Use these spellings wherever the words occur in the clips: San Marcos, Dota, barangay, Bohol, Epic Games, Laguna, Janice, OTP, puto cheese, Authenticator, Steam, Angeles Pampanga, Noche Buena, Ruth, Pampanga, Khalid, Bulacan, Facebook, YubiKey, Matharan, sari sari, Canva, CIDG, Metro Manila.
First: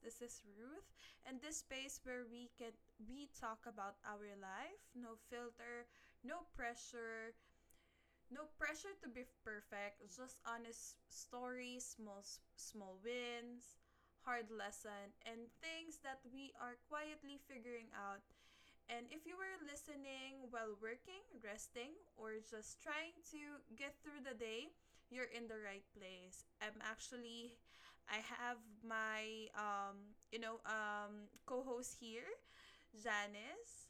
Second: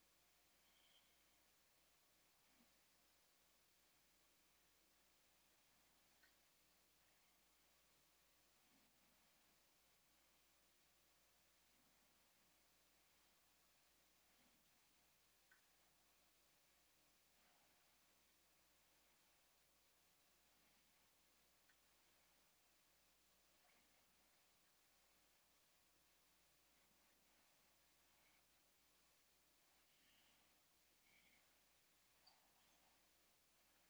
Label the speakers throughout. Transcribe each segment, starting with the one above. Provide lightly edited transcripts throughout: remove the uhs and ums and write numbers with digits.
Speaker 1: This is Ruth, and this space where we talk about our life, no filter, no pressure, no pressure to be perfect, just honest stories, small wins, hard lesson, and things that we are quietly figuring out. And if you were listening while working, resting, or just trying to get through the day, you're in the right place. I'm actually, I have my, co host here, Janice.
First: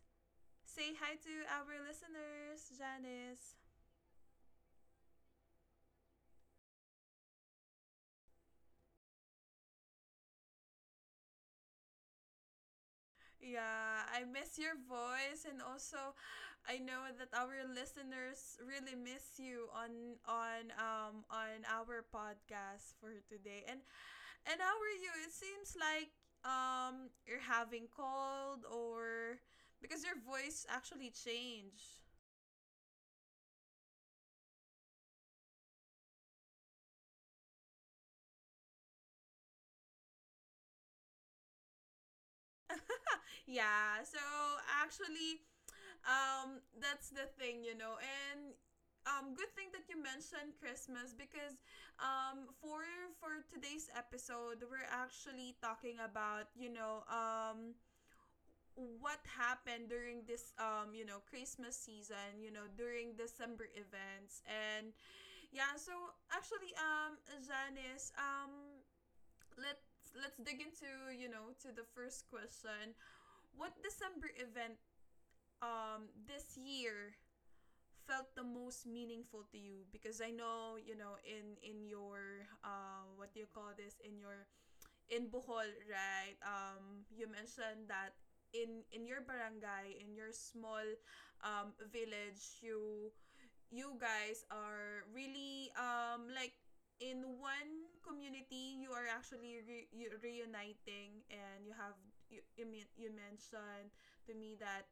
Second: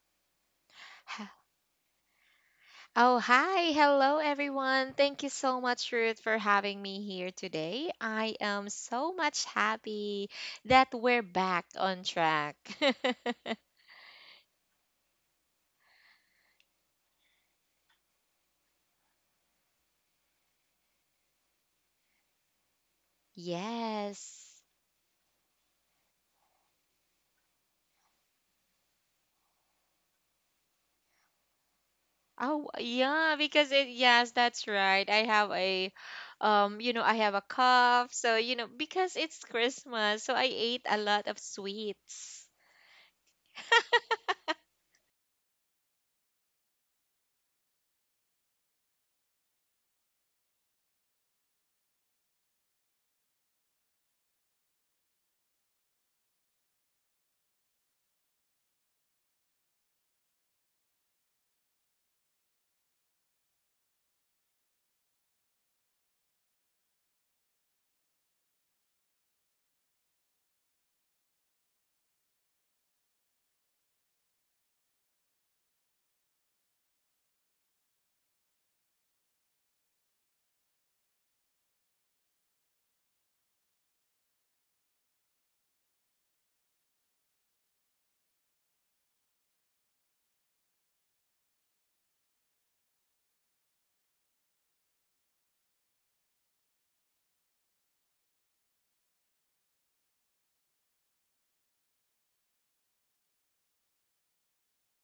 Speaker 1: Say hi
Speaker 2: Ha-
Speaker 1: to our listeners,
Speaker 2: Oh,
Speaker 1: Janice.
Speaker 2: hi. Hello, everyone. Thank you so much, Ruth, for having me here today. I am so much happy that we're back on track.
Speaker 1: Yeah, I miss your voice, and also I know that our listeners really miss you on our podcast for today. And
Speaker 2: Yes.
Speaker 1: And how are you? It seems like you're having cold, or because your voice actually changed.
Speaker 2: Oh, yeah, yes, that's right. I have a cough. So, because it's Christmas, so I ate a lot of sweets.
Speaker 1: Yeah, so actually, that's the thing, And Good thing that you mentioned Christmas because um for for today's episode, we're actually talking about, what happened during this christmas season, during december events. And Yeah, so actually, Janice, let's let's dig into, to the first question. What December event this year felt the most meaningful to you? Because I know, in your what do you call this, in your in Bohol, right? You mentioned that in your barangay, in your small village, you guys are really like in one community, you are actually reuniting and you have you mentioned to me that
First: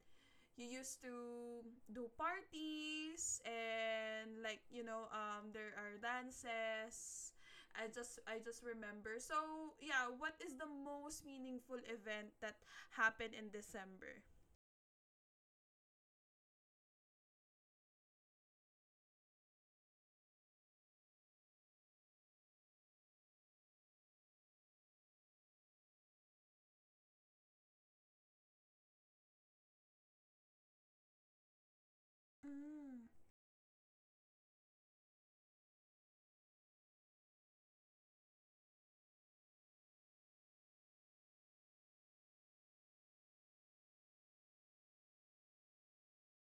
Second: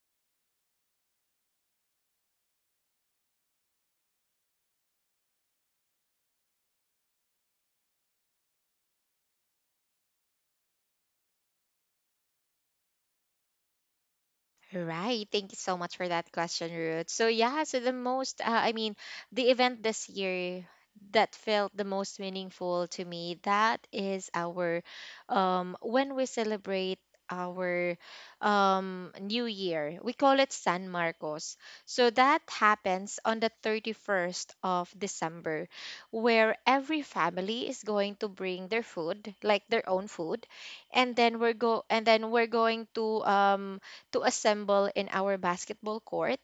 Speaker 1: you used to do parties, and like, there are dances. I just remember. So yeah, what is the most meaningful event that happened in december?
Speaker 2: Right. Thank you so much for that question, Ruth. So yeah, so the most, I mean, the event this year that felt the most meaningful to me, that is when we celebrate our new year. We call it San Marcos. So that
Speaker 1: Mm-hmm.
Speaker 2: happens on the 31st of December, where every family is going to bring their food, like their own food, and then we're going to assemble in our basketball court.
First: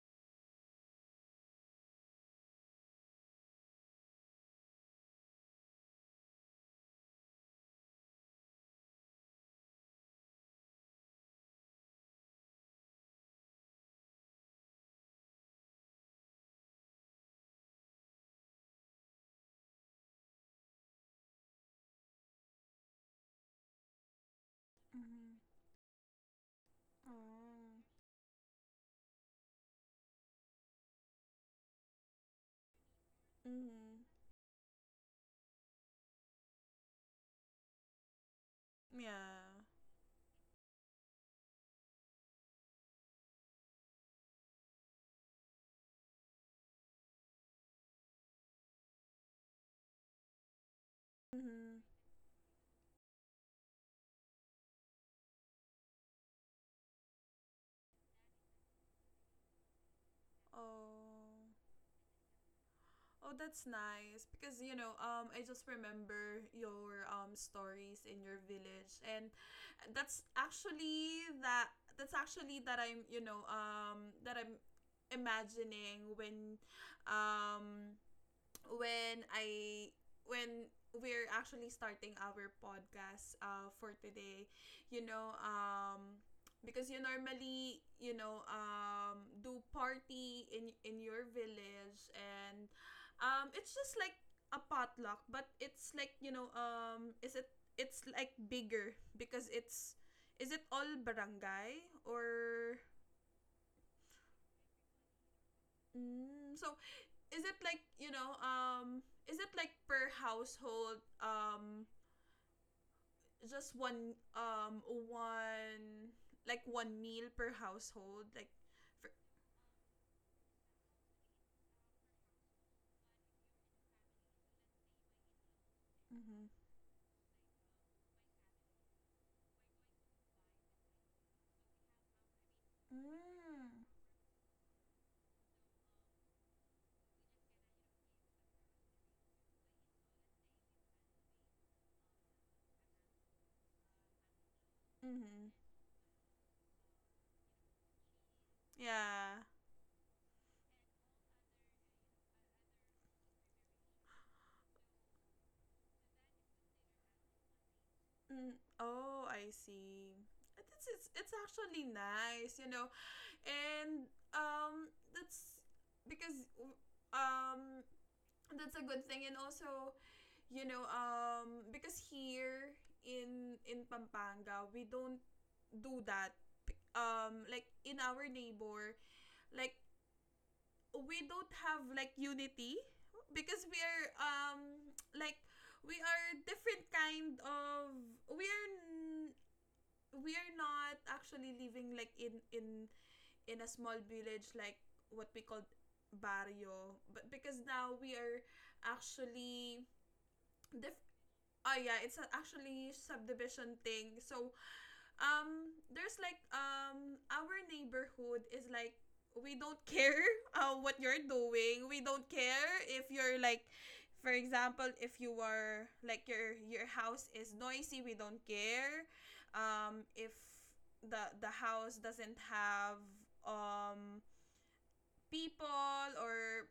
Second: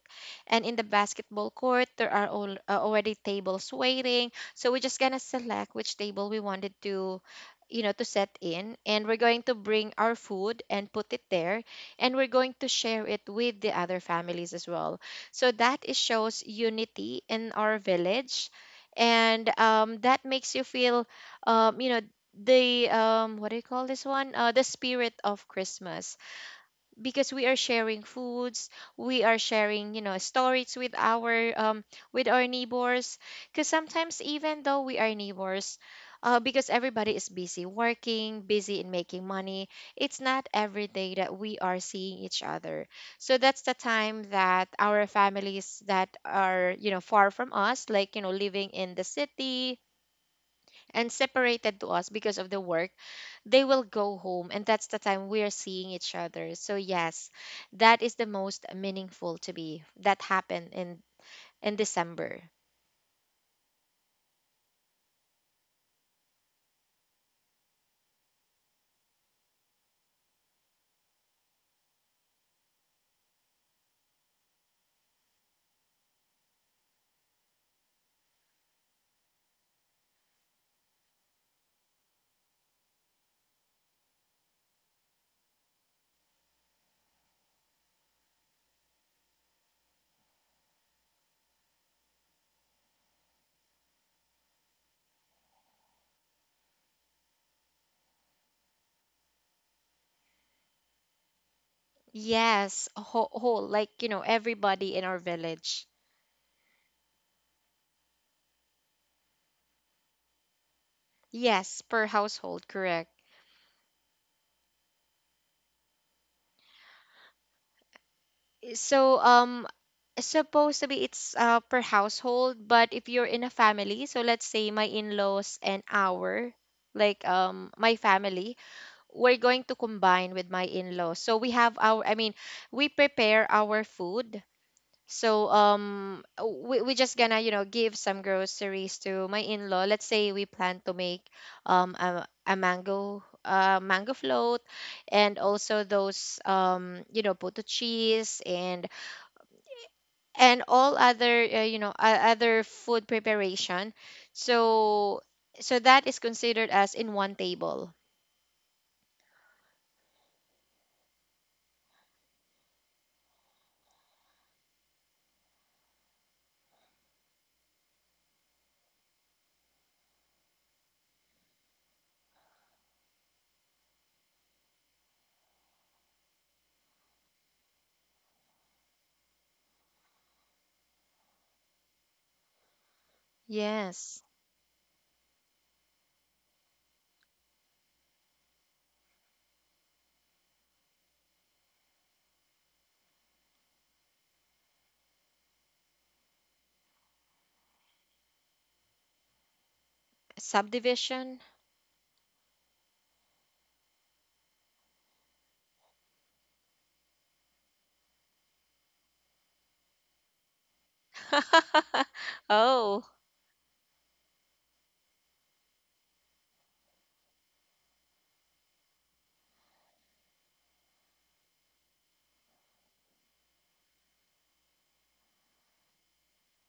Speaker 2: And in the basketball court, there are already tables waiting. So we're just going to select which table we wanted to you know to set in, and we're going to bring our food and put it there, and we're going to share it with the other families as well, so that is shows unity in our village. And that makes you feel um, you know the what do you call this one, the spirit
Speaker 1: Mm-hmm.
Speaker 2: of Christmas. Because we are
Speaker 1: Oh.
Speaker 2: sharing foods, we are sharing stories with our neighbors. Because
Speaker 1: Mm-hmm.
Speaker 2: sometimes, even though we are neighbors, because everybody is busy working, busy in making
Speaker 1: Yeah.
Speaker 2: money, it's not every day that we are seeing each other. So that's the time that our families that are far from us, like living in the city and
Speaker 1: Mm-hmm.
Speaker 2: separated to us because of the work, they will go home, and that's the time we're seeing each other. So yes, that is the most meaningful to me that happened in
Speaker 1: Oh.
Speaker 2: in December.
Speaker 1: Oh, that's nice because, I just remember your stories in your village, and that's actually that that's actually that I'm, that I'm imagining um when I when we're actually starting our podcast for today, you know, um, because you normally, do party in your village, and it's just like a potluck, but it's like, is it? It's like bigger because it's, is it all barangay? Or
Speaker 2: Yes, a whole, whole like everybody in our village.
Speaker 1: So is it like, is it like per household?
Speaker 2: Yes, per household, correct.
Speaker 1: Just one one like one meal per household, like for
Speaker 2: So supposed to be it's per household, but if you're in a family, so let's say my in-laws and our
Speaker 1: mm-hmm.
Speaker 2: like my family, we're going to combine with my in-laws. So we have our I mean, we prepare
Speaker 1: Mm.
Speaker 2: our food. So we just gonna, give some groceries to my in-law. Let's say we plan to make a mango float, and
Speaker 1: Mm-hmm.
Speaker 2: also those potato cheese, and
Speaker 1: Yeah.
Speaker 2: and all other you know other food preparation. So that is considered as in one table.
Speaker 1: Mm. Oh, I see. It's, it's actually nice, you know. And that's because um that's a good thing, and also, because here in Pampanga, we don't do that, like in our neighbor, like we don't have like unity because we are
Speaker 2: Yes.
Speaker 1: like we are different kind of, we are n- we are not actually living like in in a small village, like what we call barrio. But because now we are actually Dif-
Speaker 2: Subdivision.
Speaker 1: oh yeah, it's a actually subdivision thing. So there's like, our neighborhood is like, we don't care what you're doing. We don't care
Speaker 2: Oh.
Speaker 1: if you're like, for example, if you are like your house is noisy, we don't care. If the house doesn't have um people, or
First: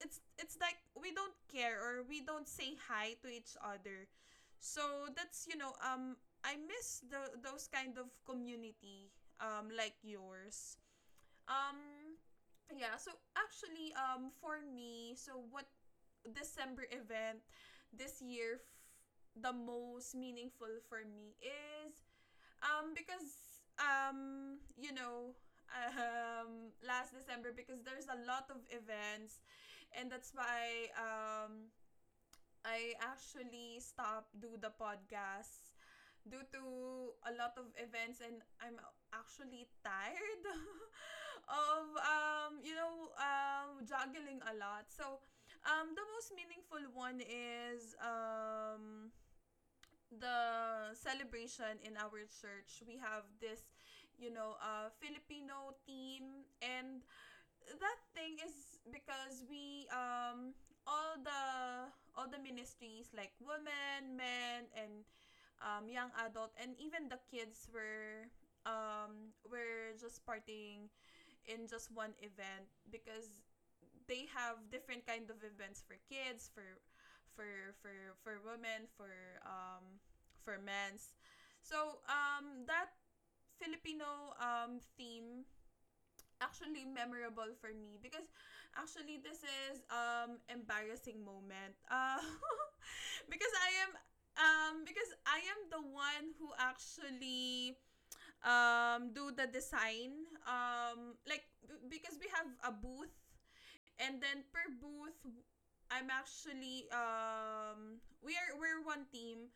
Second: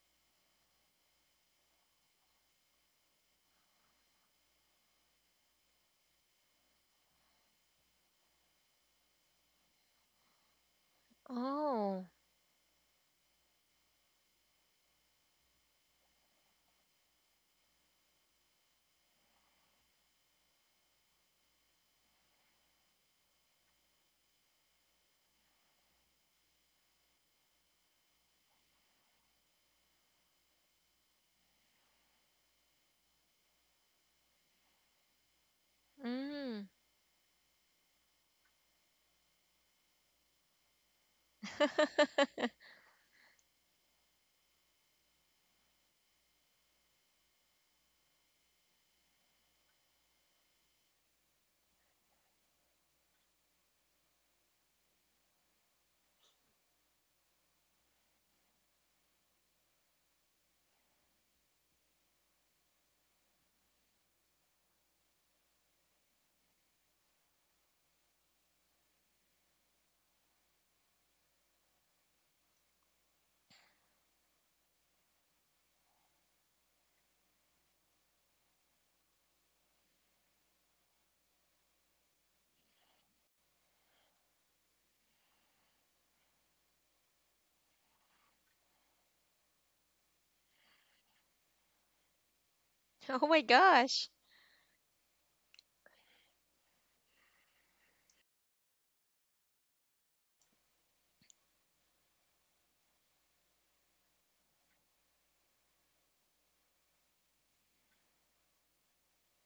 Speaker 1: it's like we don't care, or we don't say hi to each other. So that's, I miss the those kind of community, like yours.
Speaker 2: Oh.
Speaker 1: Um yeah, so actually, for me, so what December event this year the most meaningful for me is, um, because um, you know, last December, because there's a lot of events, and that's why, I actually stopped do the podcast due to
Speaker 2: Mm.
Speaker 1: a lot of events, and I'm actually tired of, juggling a lot. So the most meaningful one is, the celebration in our church. We have this, Filipino theme, and that thing is because we, all the all the ministries, like women, men, and young adult, and even the kids were just partying in just one event, because they have different kind of events for kids, for for for women, for men's. So that Filipino theme actually memorable for me because, actually this is embarrassing moment.
Speaker 2: Oh my
Speaker 1: Because I am
Speaker 2: gosh.
Speaker 1: because I am the one who actually do the design, like because we have a booth, and then per booth, I'm actually we are, we're one team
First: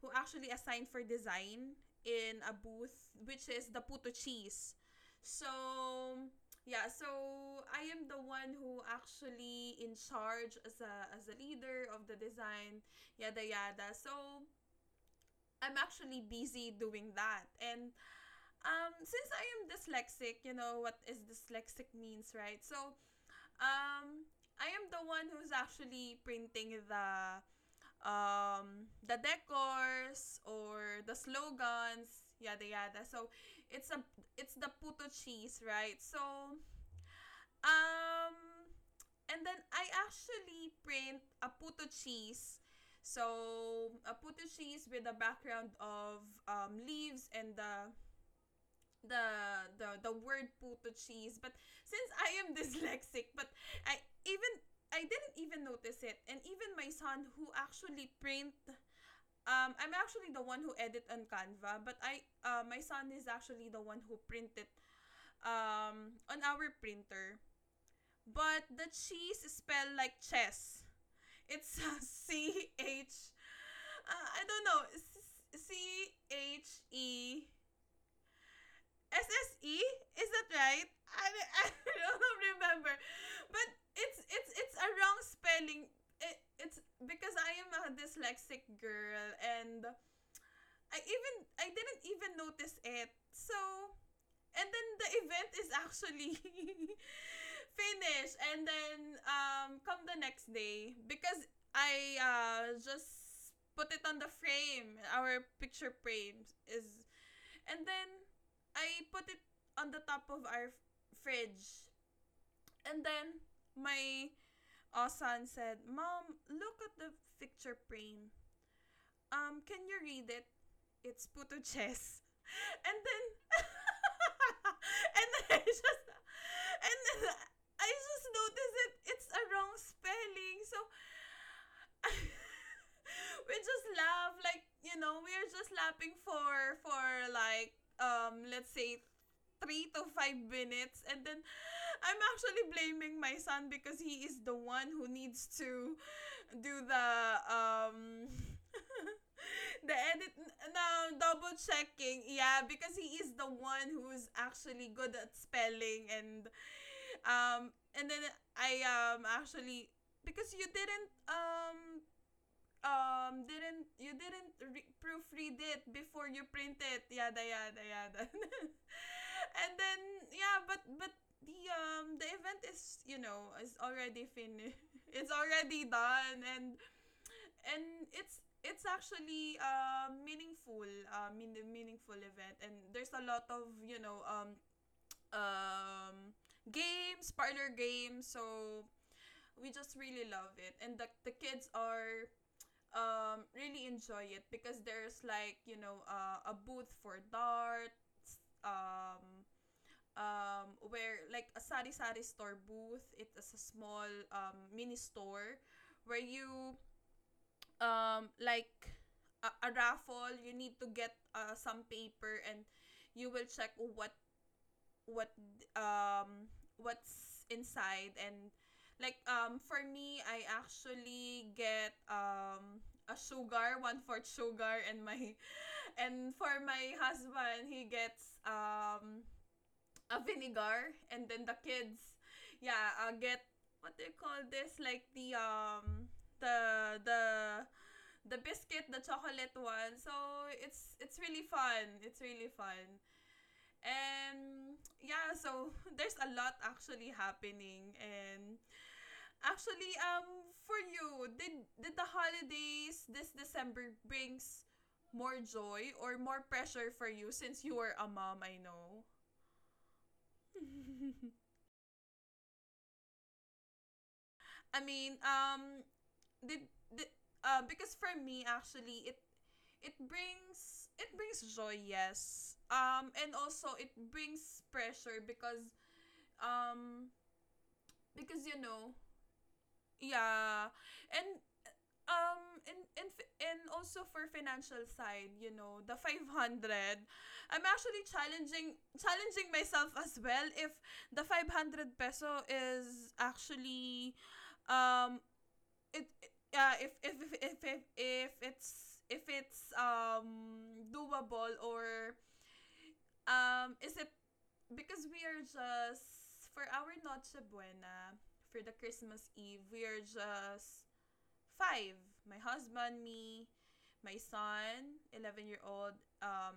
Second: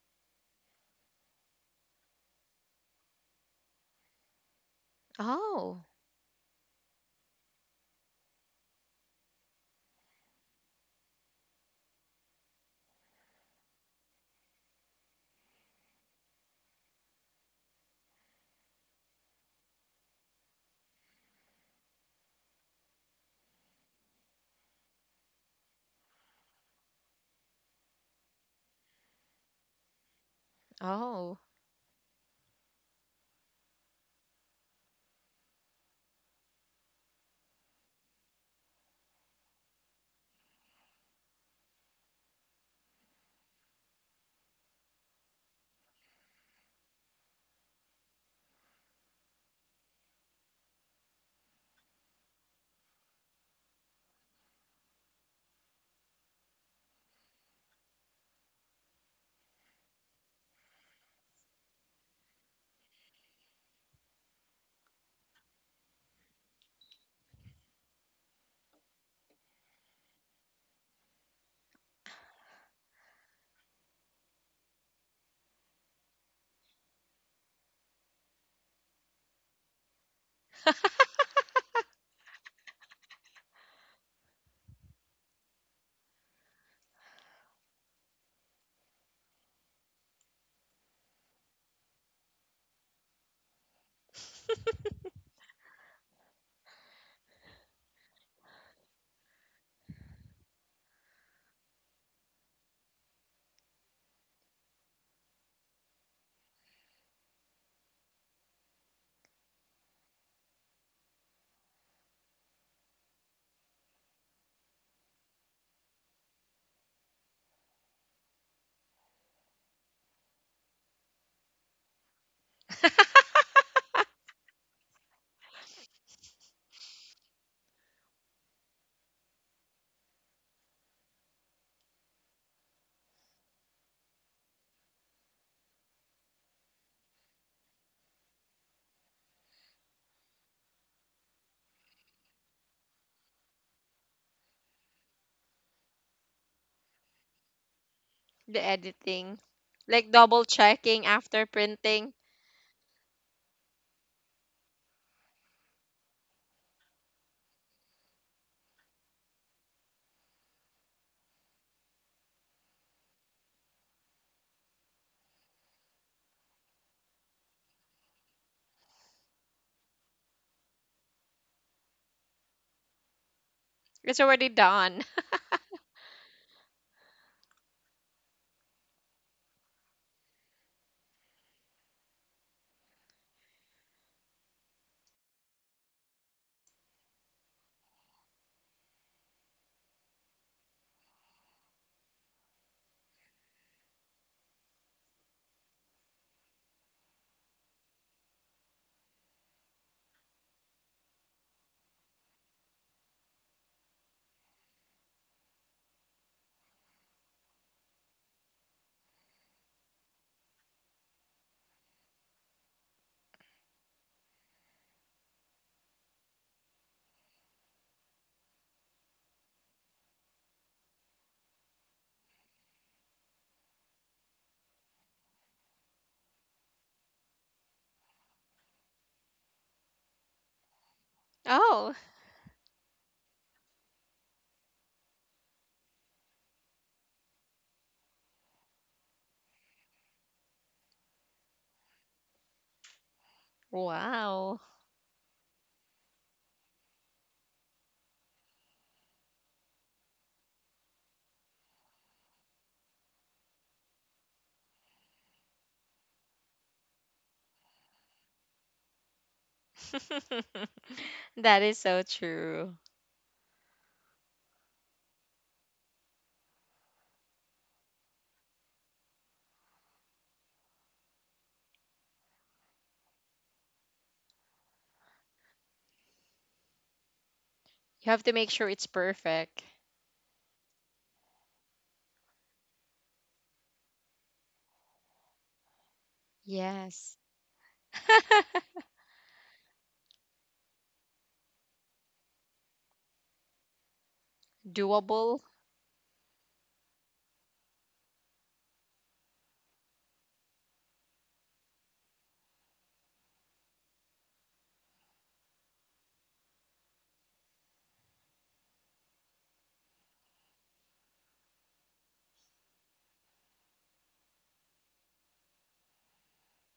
Speaker 1: who actually assigned for design in a booth, which is the puto cheese. So
Speaker 2: Oh.
Speaker 1: yeah, so I am the one who actually in charge as a leader of the design, yada yada. So I'm actually busy doing that, and since I am dyslexic, you know what is dyslexic means, right? So, um I am the one who's actually printing the decors or the
Speaker 2: Oh.
Speaker 1: slogans, yada yada. So, it's a it's the puto cheese, right? So, um and then I actually print a puto cheese. So, a puto cheese with a background of, leaves, and the the word puto cheese. But since I am dyslexic, but I even I didn't even notice it. And even my son, who actually print, I'm actually the one who edit on canva, but I my son is actually the one who printed on our printer. But the cheese is spelled like chess. It's c h I don't know, c h e SSE? Is that right? I don't remember. But it's it's a wrong spelling. It's because I am a dyslexic girl, and I even I didn't even notice it. So, and then the event is actually finished, and then come the next day, because I just put it on the frame. Our picture frame is, and then I put it on the top of our fridge. And then my son said, "Mom, look at the picture frame. Can you read it? It's puto chess." And then and then and then I just noticed it. It's a wrong spelling. So we just laugh like, you know, we're just laughing for like, let's say 3 to 5 minutes, and then I'm actually blaming my son because he is the one who needs to do the um
Speaker 2: The editing.
Speaker 1: the
Speaker 2: Like
Speaker 1: edit,
Speaker 2: double checking
Speaker 1: now
Speaker 2: after
Speaker 1: double
Speaker 2: printing.
Speaker 1: checking, yeah, because he is the one who's actually good at spelling. And um and then I actually, because you didn't, didn't, you didn't proofread it before you print it, yada yada yada. And then, yeah, but the event is, you know, is
Speaker 2: It's
Speaker 1: already
Speaker 2: already
Speaker 1: finished.
Speaker 2: done.
Speaker 1: It's already done. And it's actually meaningful event, and there's a lot of, um games, parlor games. So we just really love it, and the kids are really enjoy it, because there's like, you know, a booth for dart, um where like a sari sari store booth. It is a small mini store where you like a raffle. You need to get some paper, and you will check what what um what's inside. And like, for me, I actually get a sugar, one fourth sugar, and my and for my husband, he gets a vinegar. And then the
Speaker 2: Oh.
Speaker 1: kids, yeah I get, what do you call this, like the the the the biscuit, the chocolate one. So it's really fun, it's really fun.
Speaker 2: Wow.
Speaker 1: And yeah, so there's a lot actually happening. And actually, for you, did the holidays this December brings more joy or more pressure for you, since you are a mom? I know.
Speaker 2: That is so true.
Speaker 1: I mean, did because for me actually, it brings joy, yes. And also it brings pressure because um
Speaker 2: You have to make
Speaker 1: you
Speaker 2: sure it's
Speaker 1: know.
Speaker 2: perfect.
Speaker 1: Yeah. And um and also for financial side, you know, the 500,
Speaker 2: Yes.
Speaker 1: I'm actually challenging myself as well if the 500 peso is actually um
Speaker 2: Doable.
Speaker 1: it yeah, if it's doable, or is it, because we are just, for our Noche Buena, for the Christmas Eve, we are just five. My husband, me, my son, 11-year-old,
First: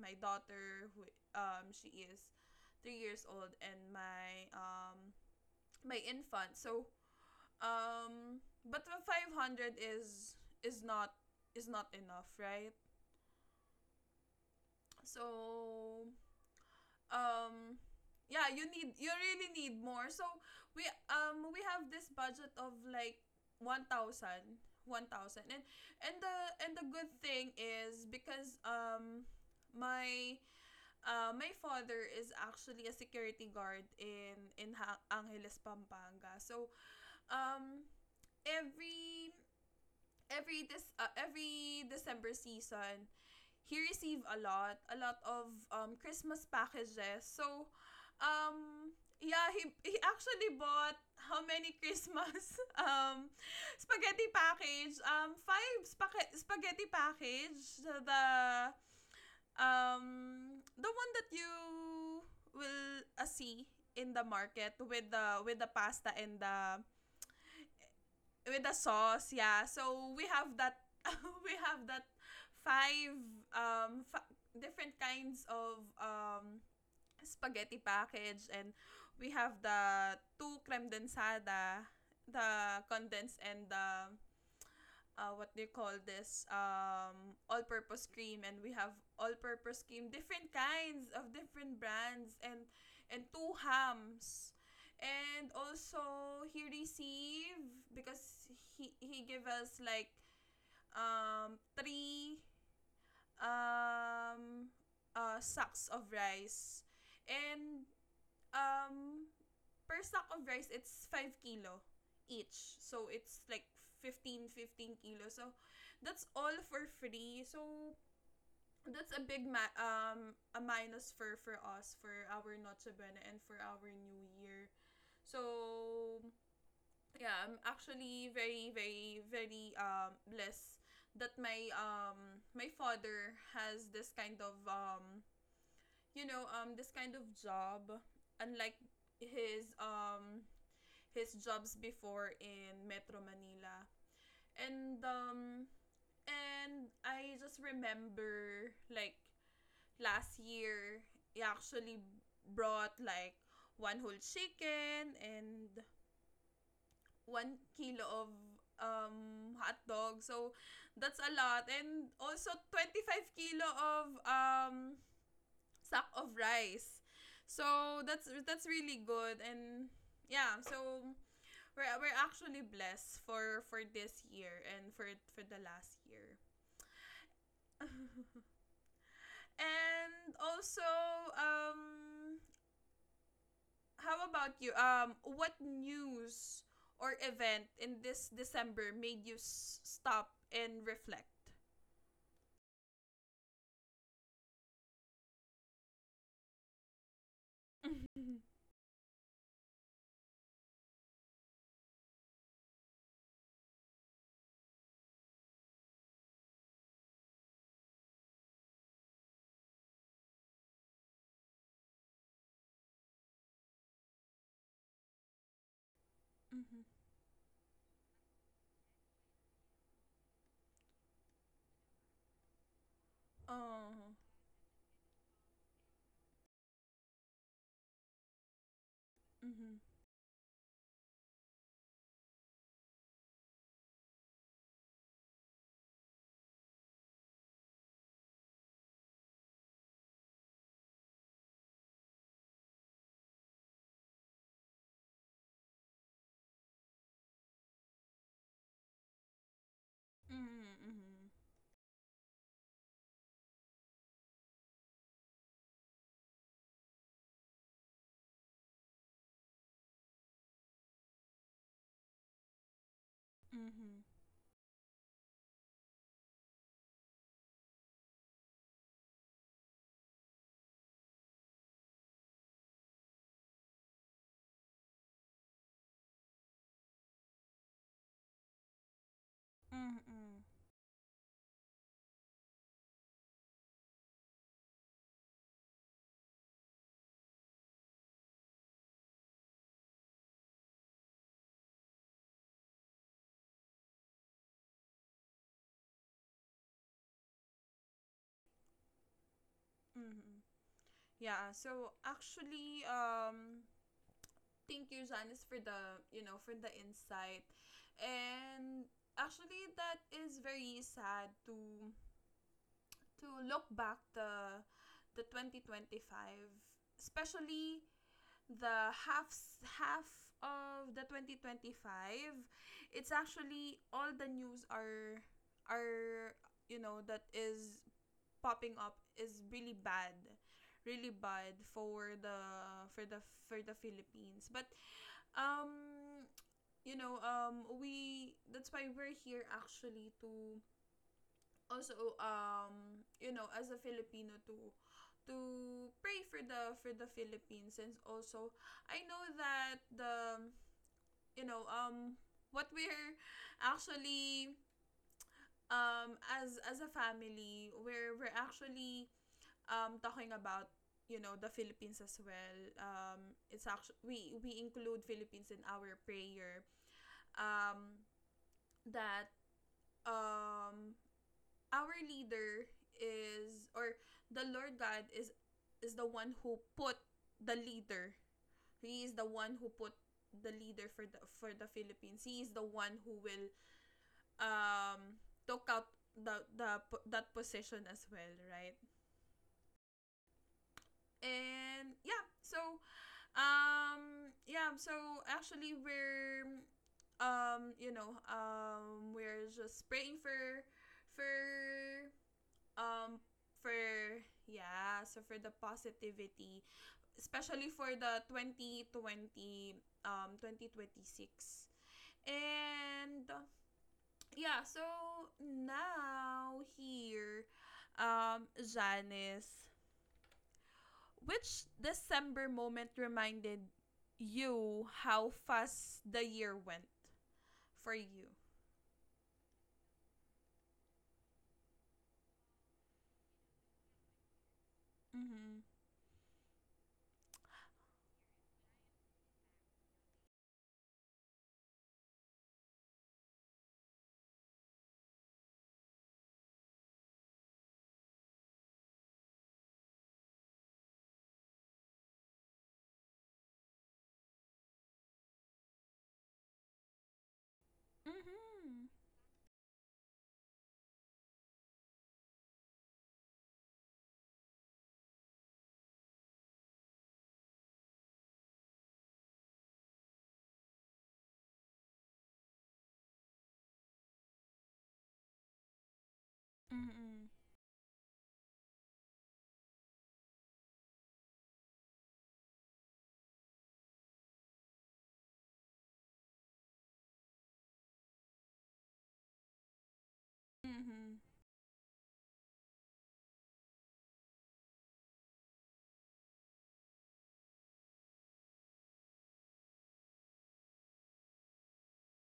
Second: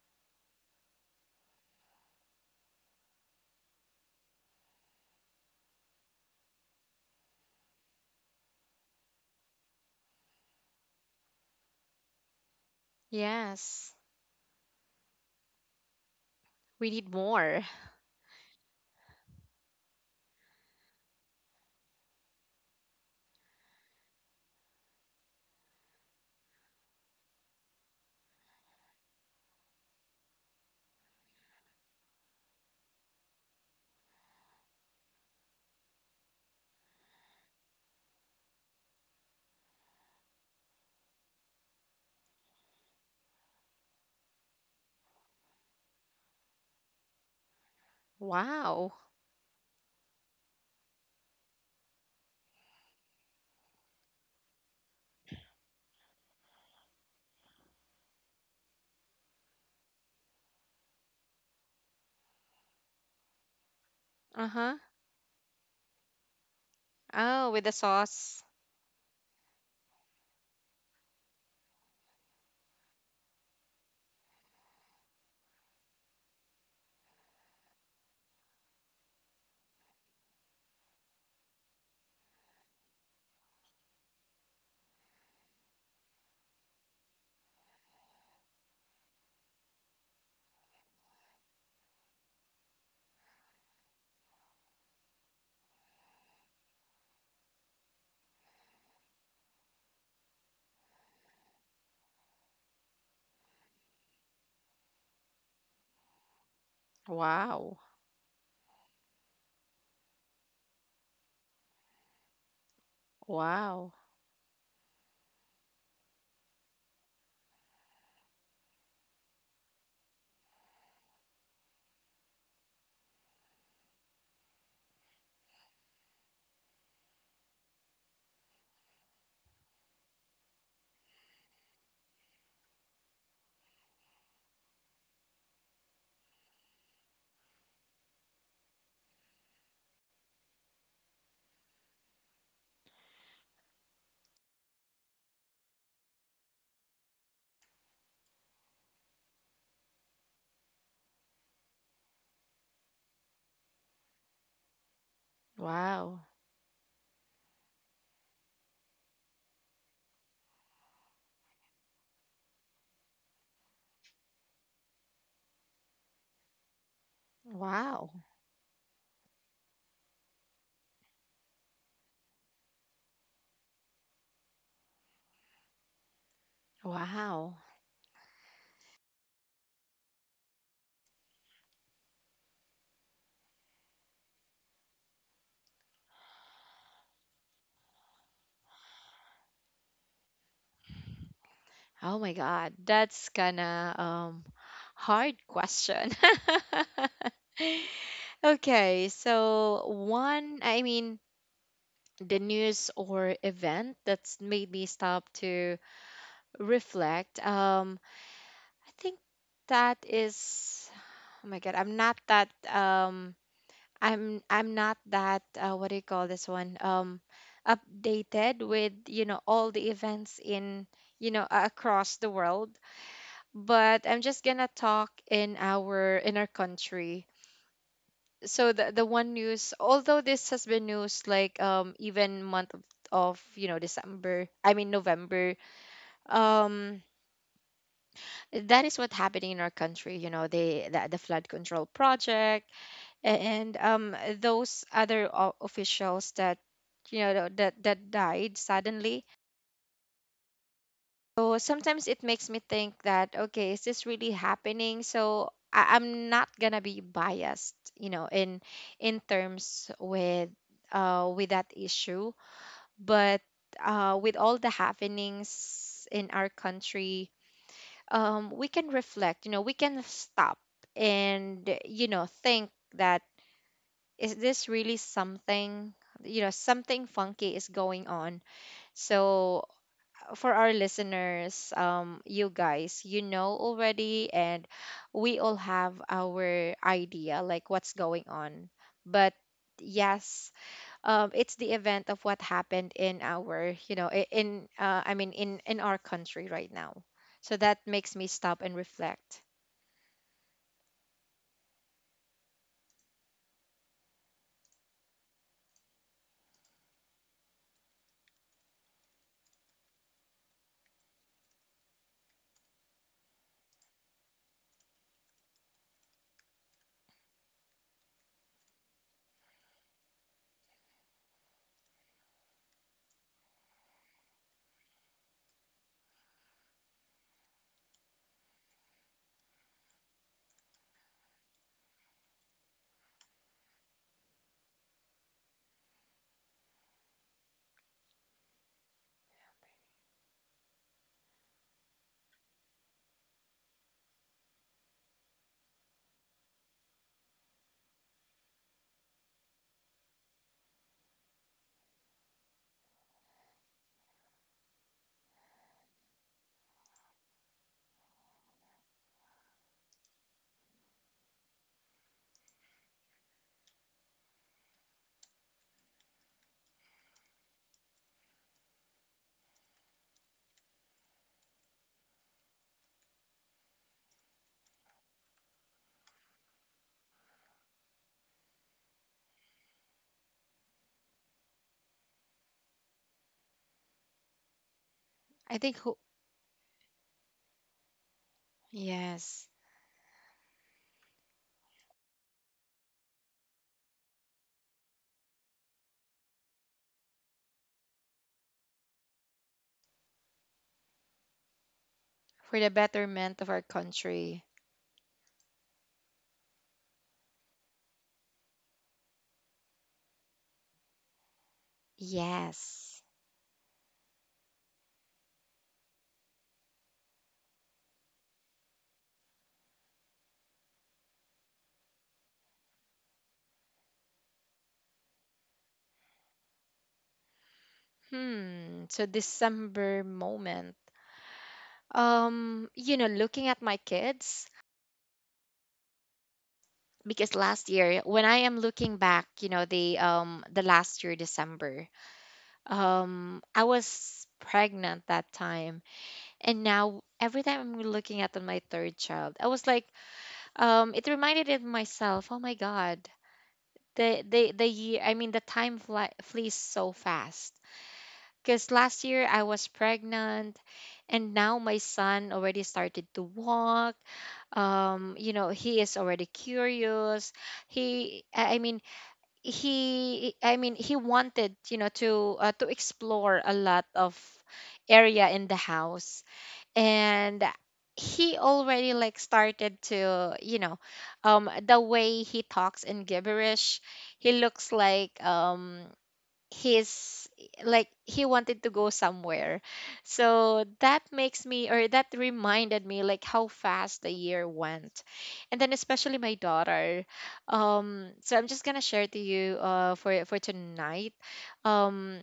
Speaker 1: my daughter, who she is 3 years old, and my my infant. So, but the 500 is is not is not enough, right?
Speaker 2: Yes.
Speaker 1: So,
Speaker 2: We need more.
Speaker 1: um yeah, you really need more. So, we we have this budget of like one thousand, one thousand, and the good thing is because my my father is actually a security guard in Angeles Pampanga. So, um every every December season, he received a lot of Christmas packages. So, um
Speaker 2: Wow.
Speaker 1: yeah, he actually bought how many Christmas um spaghetti package, five spaghetti package, um the one that you will see in the
Speaker 2: Uh
Speaker 1: market
Speaker 2: huh.
Speaker 1: with the pasta and the
Speaker 2: Oh, with the sauce.
Speaker 1: with the sauce, yeah. So we have that we have that five, um fa- different kinds of spaghetti package. And we have the two creme densada, the condensed and the, what do you call this, all-purpose cream. And we have all-purpose cream, different kinds of different brands, and two hams. And also he received, because he gave us like three um sacks of rice. And
Speaker 2: Wow.
Speaker 1: um, per sack of rice, it's 5 kilo each. So, it's like
Speaker 2: Wow.
Speaker 1: 15 kilo. So, that's all for free. So, that's a big a minus for us for our Noche Buena and for our New Year. So, yeah, I'm actually very, very, very blessed that my father has this kind of this kind of job, unlike his um his jobs before in Metro Manila. And I just remember, like, last year he actually brought like one whole chicken and
Speaker 2: Wow.
Speaker 1: 1 kilo of hot dog. So that's a lot. And also 25 kilo of sack of rice. So
Speaker 2: Wow.
Speaker 1: that's really good. And yeah, so we're actually blessed for this year and for the last year.
Speaker 2: Wow.
Speaker 1: And also, um how about you? What news or event in this December made you stop and reflect?
Speaker 2: Oh my God. That's kinda hard question. Okay, so I mean, the news or event that's made me stop to reflect. I think that is, oh my God, I'm not that, what do you call this one? Updated with, all the events across the world,
Speaker 1: Oh.
Speaker 2: but I'm just gonna talk in our country. So the one
Speaker 1: Mm-hmm. Oh. Mm-hmm.
Speaker 2: news, although this has been news like even month of you know December, I mean November, um that is what happening in our country. You know, the flood control project, and those other officials that that died suddenly.
Speaker 1: Mm-hmm.
Speaker 2: So sometimes it makes me think that, okay, is this really happening? So I'm not gonna be biased, in terms with that issue. But
Speaker 1: Mm-hmm. Mm-hmm.
Speaker 2: with all the happenings in our country, we can reflect, we can stop and think that is this really something, something funky is going on.
Speaker 1: Mm-hmm.
Speaker 2: So
Speaker 1: Mm-hmm. Mm-hmm. Mm-hmm.
Speaker 2: for our listeners, you guys, you know already, and we all have our idea like what's going on. But yes, it's the event of what happened in our, you know, I- in I mean, in our country right now. So that makes me stop and reflect.
Speaker 1: Mm-hmm. Yeah, so actually, thank you, Janice, for the insight. And actually, that is very sad to look back the 2025, especially the half of the 2025. It's actually, all the news are that is popping up is really bad, really bad for the for the Philippines. But um you know we that's why we're here, actually, to also, you know, as a Filipino, to pray for the Philippines. And also, I know that the you know what we're actually as a family, we're actually, talking about, you know, the Philippines as well. It's actually, we include Philippines in our prayer. um that, um our leader is, or the Lord God, is the one who put the leader. He is the one who put the leader for the Philippines. He is the one who will, um took
Speaker 2: I think
Speaker 1: out
Speaker 2: who,
Speaker 1: the that position as well, right?
Speaker 2: yes,
Speaker 1: And yeah, so. Yeah. So, actually, we're, we're just praying for,
Speaker 2: for the
Speaker 1: um,
Speaker 2: betterment of our
Speaker 1: for
Speaker 2: country.
Speaker 1: yeah. So, for the positivity, especially for the 2026.
Speaker 2: Yes.
Speaker 1: And yeah. So now here, Janice, which December moment reminded you how fast the year went for you?
Speaker 2: Hmm. So December moment. Looking at my kids,
Speaker 1: Mm-hmm.
Speaker 2: because last year when I am looking back, the last year December, I was pregnant that time. And now every time I'm looking at my third child, I was like it reminded of myself, oh my God, the year, I mean the time flees so fast. Because
Speaker 1: Mm-hmm.
Speaker 2: last year I was pregnant, and now my son already started to walk, he is already curious, he I mean he wanted to explore a lot of area in the house.
Speaker 1: Mm-hmm.
Speaker 2: And he already like started to the way he talks in gibberish. He looks like his like he wanted to go somewhere. So that
Speaker 1: Mm-hmm.
Speaker 2: makes me, or that reminded me, like how fast the year went. And then especially my daughter, so I'm just gonna share to you for tonight. um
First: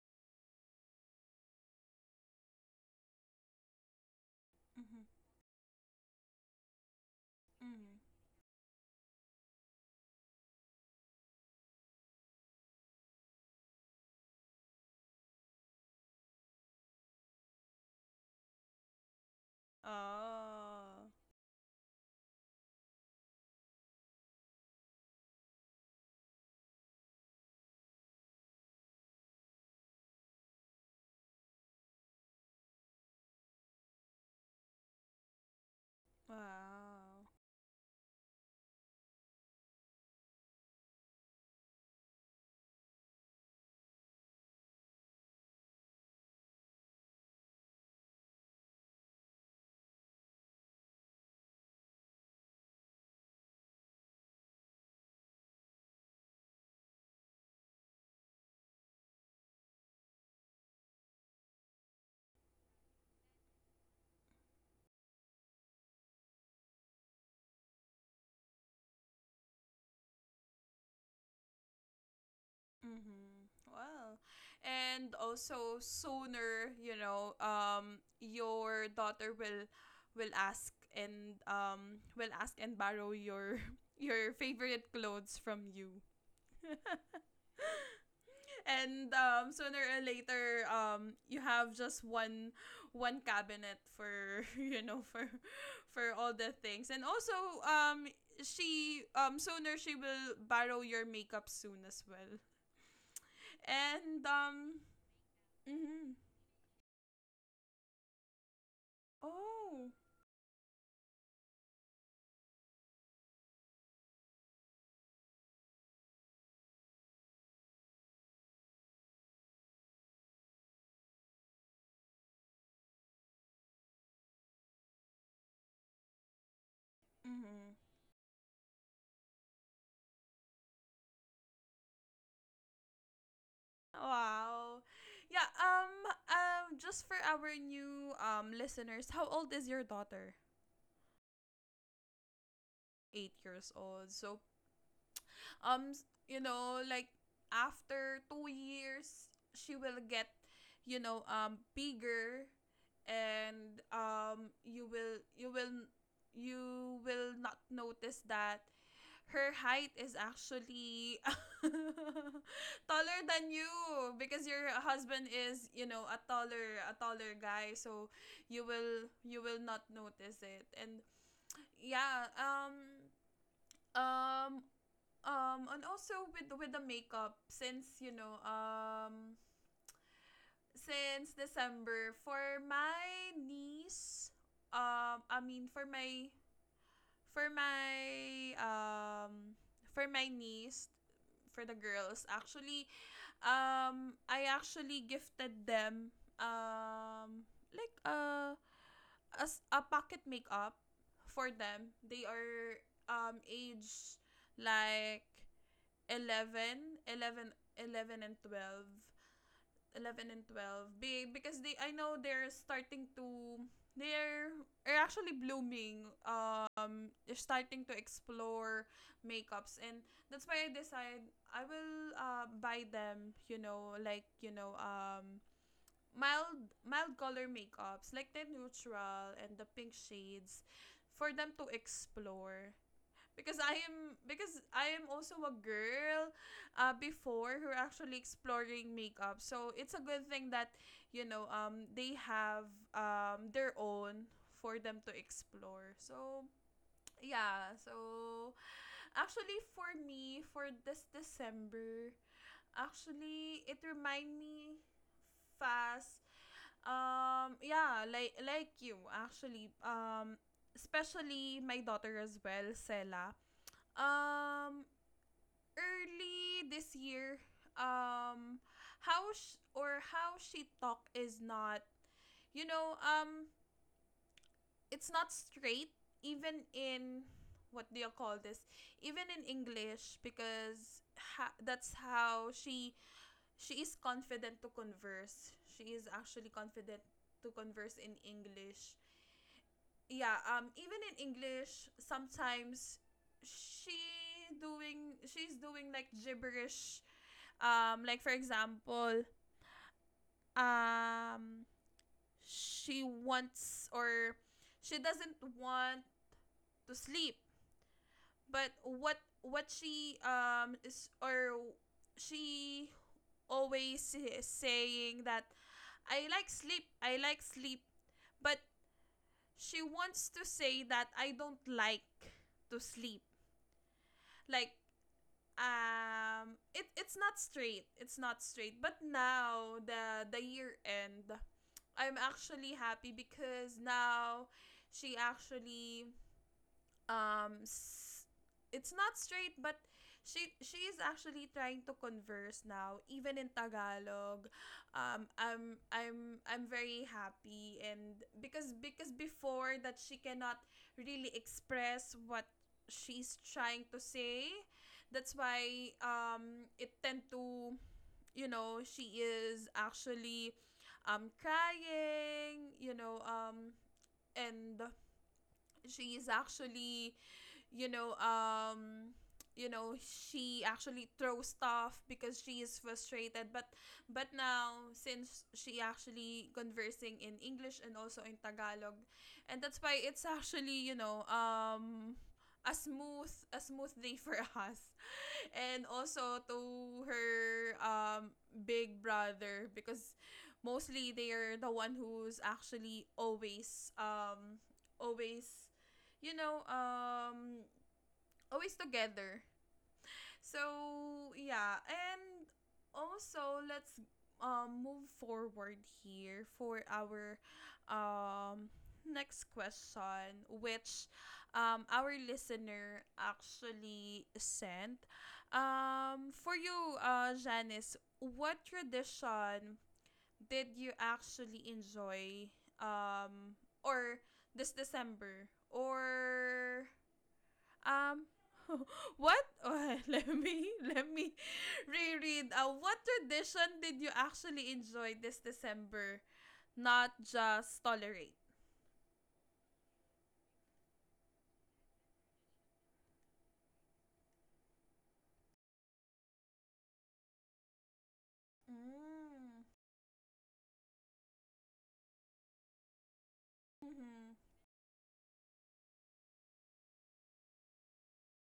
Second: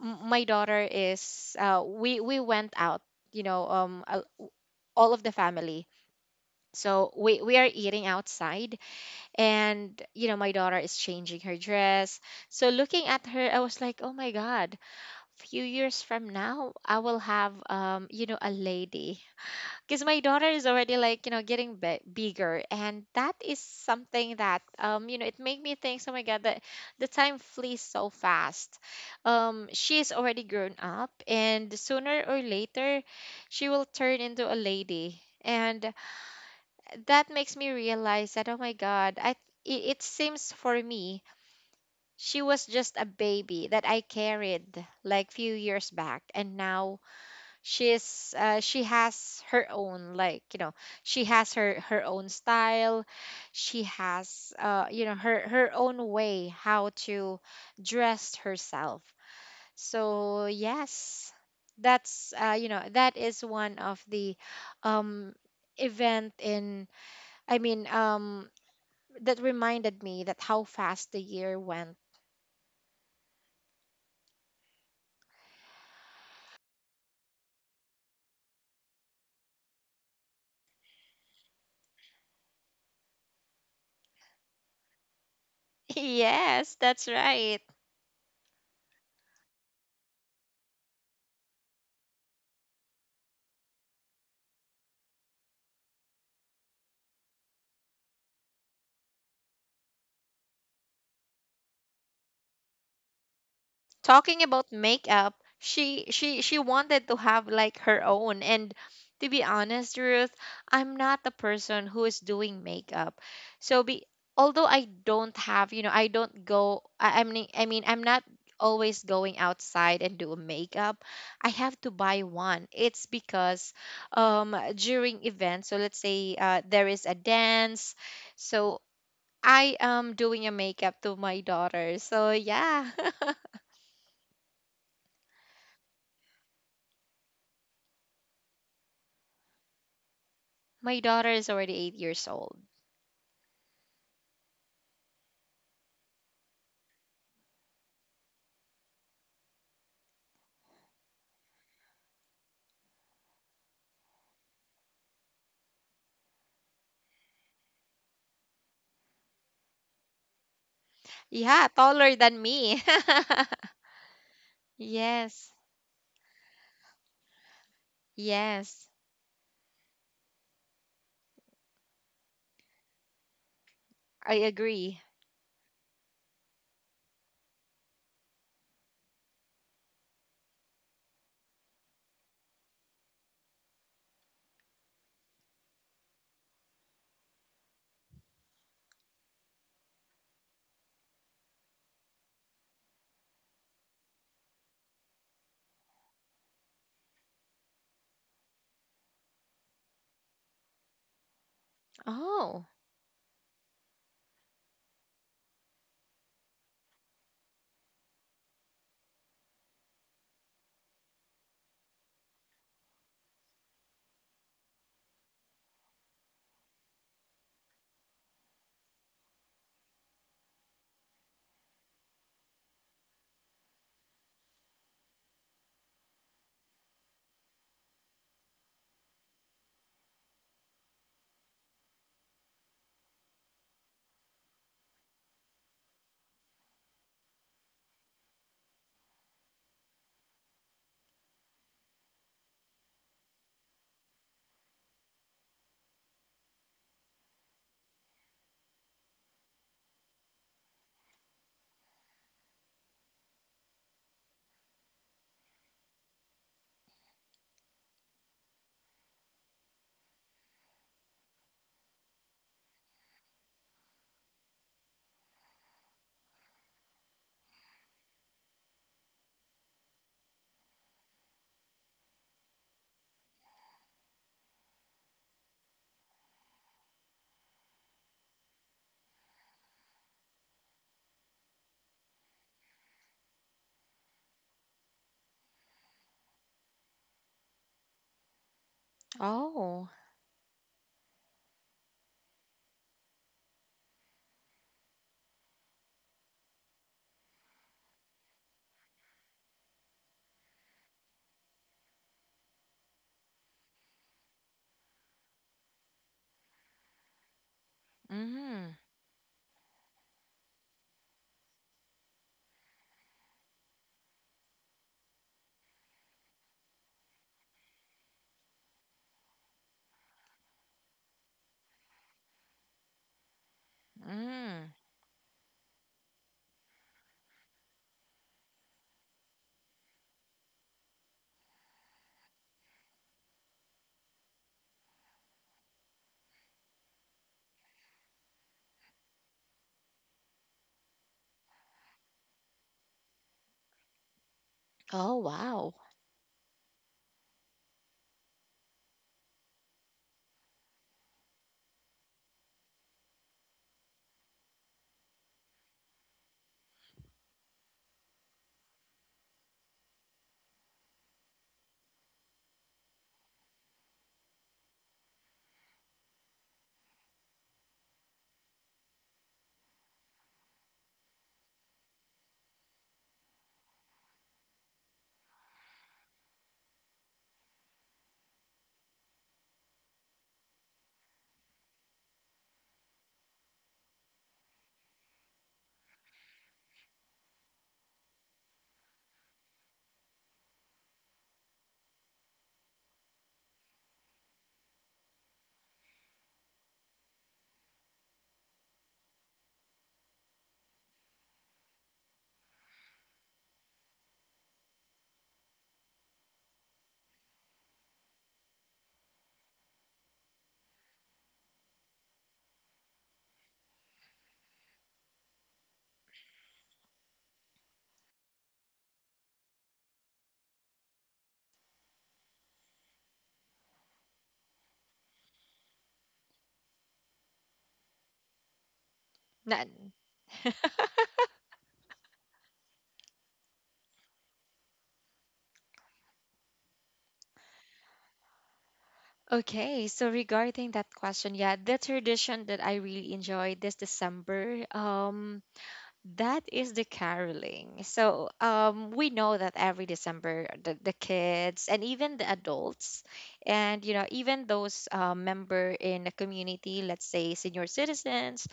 Speaker 2: my daughter is we went out, you know um a- all
Speaker 1: Mm-hmm.
Speaker 2: of the family. So we are eating
Speaker 1: Mm-hmm.
Speaker 2: outside, and my daughter is changing her dress, so looking at her I was like, oh my God, few years from now I will have, a lady. Because my daughter is already,
Speaker 1: Oh.
Speaker 2: like, getting bigger, and that is something that it made me think, oh my God, that the time flees so fast. She is already grown up, and sooner or later she will turn into a lady. And
Speaker 1: Wow.
Speaker 2: that makes me realize that, oh my God, I it seems for me she was just a baby that I carried like few years back. And now she has her own, like, she has her own style. She has her own way how to dress herself. So yes, that's you know that is one of the um event in I mean, that reminded me that how fast the year went.
Speaker 1: Mm-hmm. Wow. And also, sooner, you know, your daughter will, will ask and borrow your your favorite clothes from you.
Speaker 2: Yes, that's right.
Speaker 1: And sooner or later, you have just one cabinet for, you know, for all the things. And also, um, she sooner, she will borrow your makeup soon as well. And
Speaker 2: Talking about makeup,
Speaker 1: mhm.
Speaker 2: she wanted to have like her own. And to be honest,
Speaker 1: Oh,
Speaker 2: Ruth, I'm not the person who is doing makeup. So, be although I don't have you know I don't go I mean I'm not always going outside and do makeup. I have to buy one, it's because during events. So let's say, there is a dance,
Speaker 1: mm-hmm.
Speaker 2: so I am doing a makeup to my daughter. So yeah.
Speaker 1: Wow, yeah. Just for our new listeners, how old is your daughter?
Speaker 2: My daughter is already 8 years old.
Speaker 1: 8 years old. So, um you know, like, after 2 years she will get, you know, bigger. And you will you will not notice that her height is actually
Speaker 2: Yeah, taller than me.
Speaker 1: taller than you, because your husband
Speaker 2: Yes,
Speaker 1: is, you know, a taller guy, so
Speaker 2: yes,
Speaker 1: you will not notice it. And yeah.
Speaker 2: I
Speaker 1: Um
Speaker 2: agree.
Speaker 1: and also, with the makeup, since, you know, since December, for my niece, I mean for my for my for my niece, for the girls, actually, I actually gifted them, like, a as a pocket makeup for them. They
Speaker 2: Oh,
Speaker 1: are, age like 11, and 12. 11 and 12. Be because they I know they're starting to, they're are actually blooming, they're starting to explore makeups, and that's why I decide I will buy them, you know, like, you know, mild color makeups, like the neutral and the pink shades, for them to explore. Because I am because I am also a girl, before, who are actually exploring makeup. So it's a good thing that, you know, they have, their own for them to explore. So, yeah, so actually, for me for this December, actually it remind me fast. Yeah, like you, actually, especially my daughter as well, Sela. um Early this year, um or how she talk is not, you know, it's not straight, even in, what do you call this, even in english, because that's how she is confident to converse, she is actually confident to converse in english.
Speaker 2: oh,
Speaker 1: Yeah, even in english, sometimes she doing she's doing like gibberish. Like for example, um, she wants or she doesn't want to sleep,
Speaker 2: mm,
Speaker 1: but what she, is or she always is saying that "I like sleep, I like sleep," but she wants to say that "I don't like to sleep." Like,
Speaker 2: mm.
Speaker 1: it's not straight, but now, the year end, I'm actually happy because now she actually, um s- it's not straight, but she is actually trying to converse now, even in Tagalog.
Speaker 2: Oh,
Speaker 1: I'm
Speaker 2: wow.
Speaker 1: I'm I'm very happy. And because before that she cannot really express what she's trying to say, that's why, it tend to, you know, she is actually, crying, you know, and she is actually, you know, um, you know, she actually throws stuff because she is frustrated. But, now since she actually conversing in English and also in Tagalog, and that's why it's actually, you know, a smooth day for us and also to her, big brother, because mostly they're the one who's actually always, always you know, always together. So, yeah, and also, let's move forward here for our um next question, which, our listener actually sent, for you, Janice. What tradition did you actually enjoy, um or this December, or, um, what?
Speaker 2: Na-
Speaker 1: Let me let me reread. What tradition did you actually enjoy this December, not just tolerate?
Speaker 2: okay, so regarding that question, yeah, the tradition that I really enjoyed this December, that is the caroling. So we know that
Speaker 1: Mm.
Speaker 2: every December, the kids and even the adults, and even
Speaker 1: Mm-hmm.
Speaker 2: those member in a community, let's say senior citizens,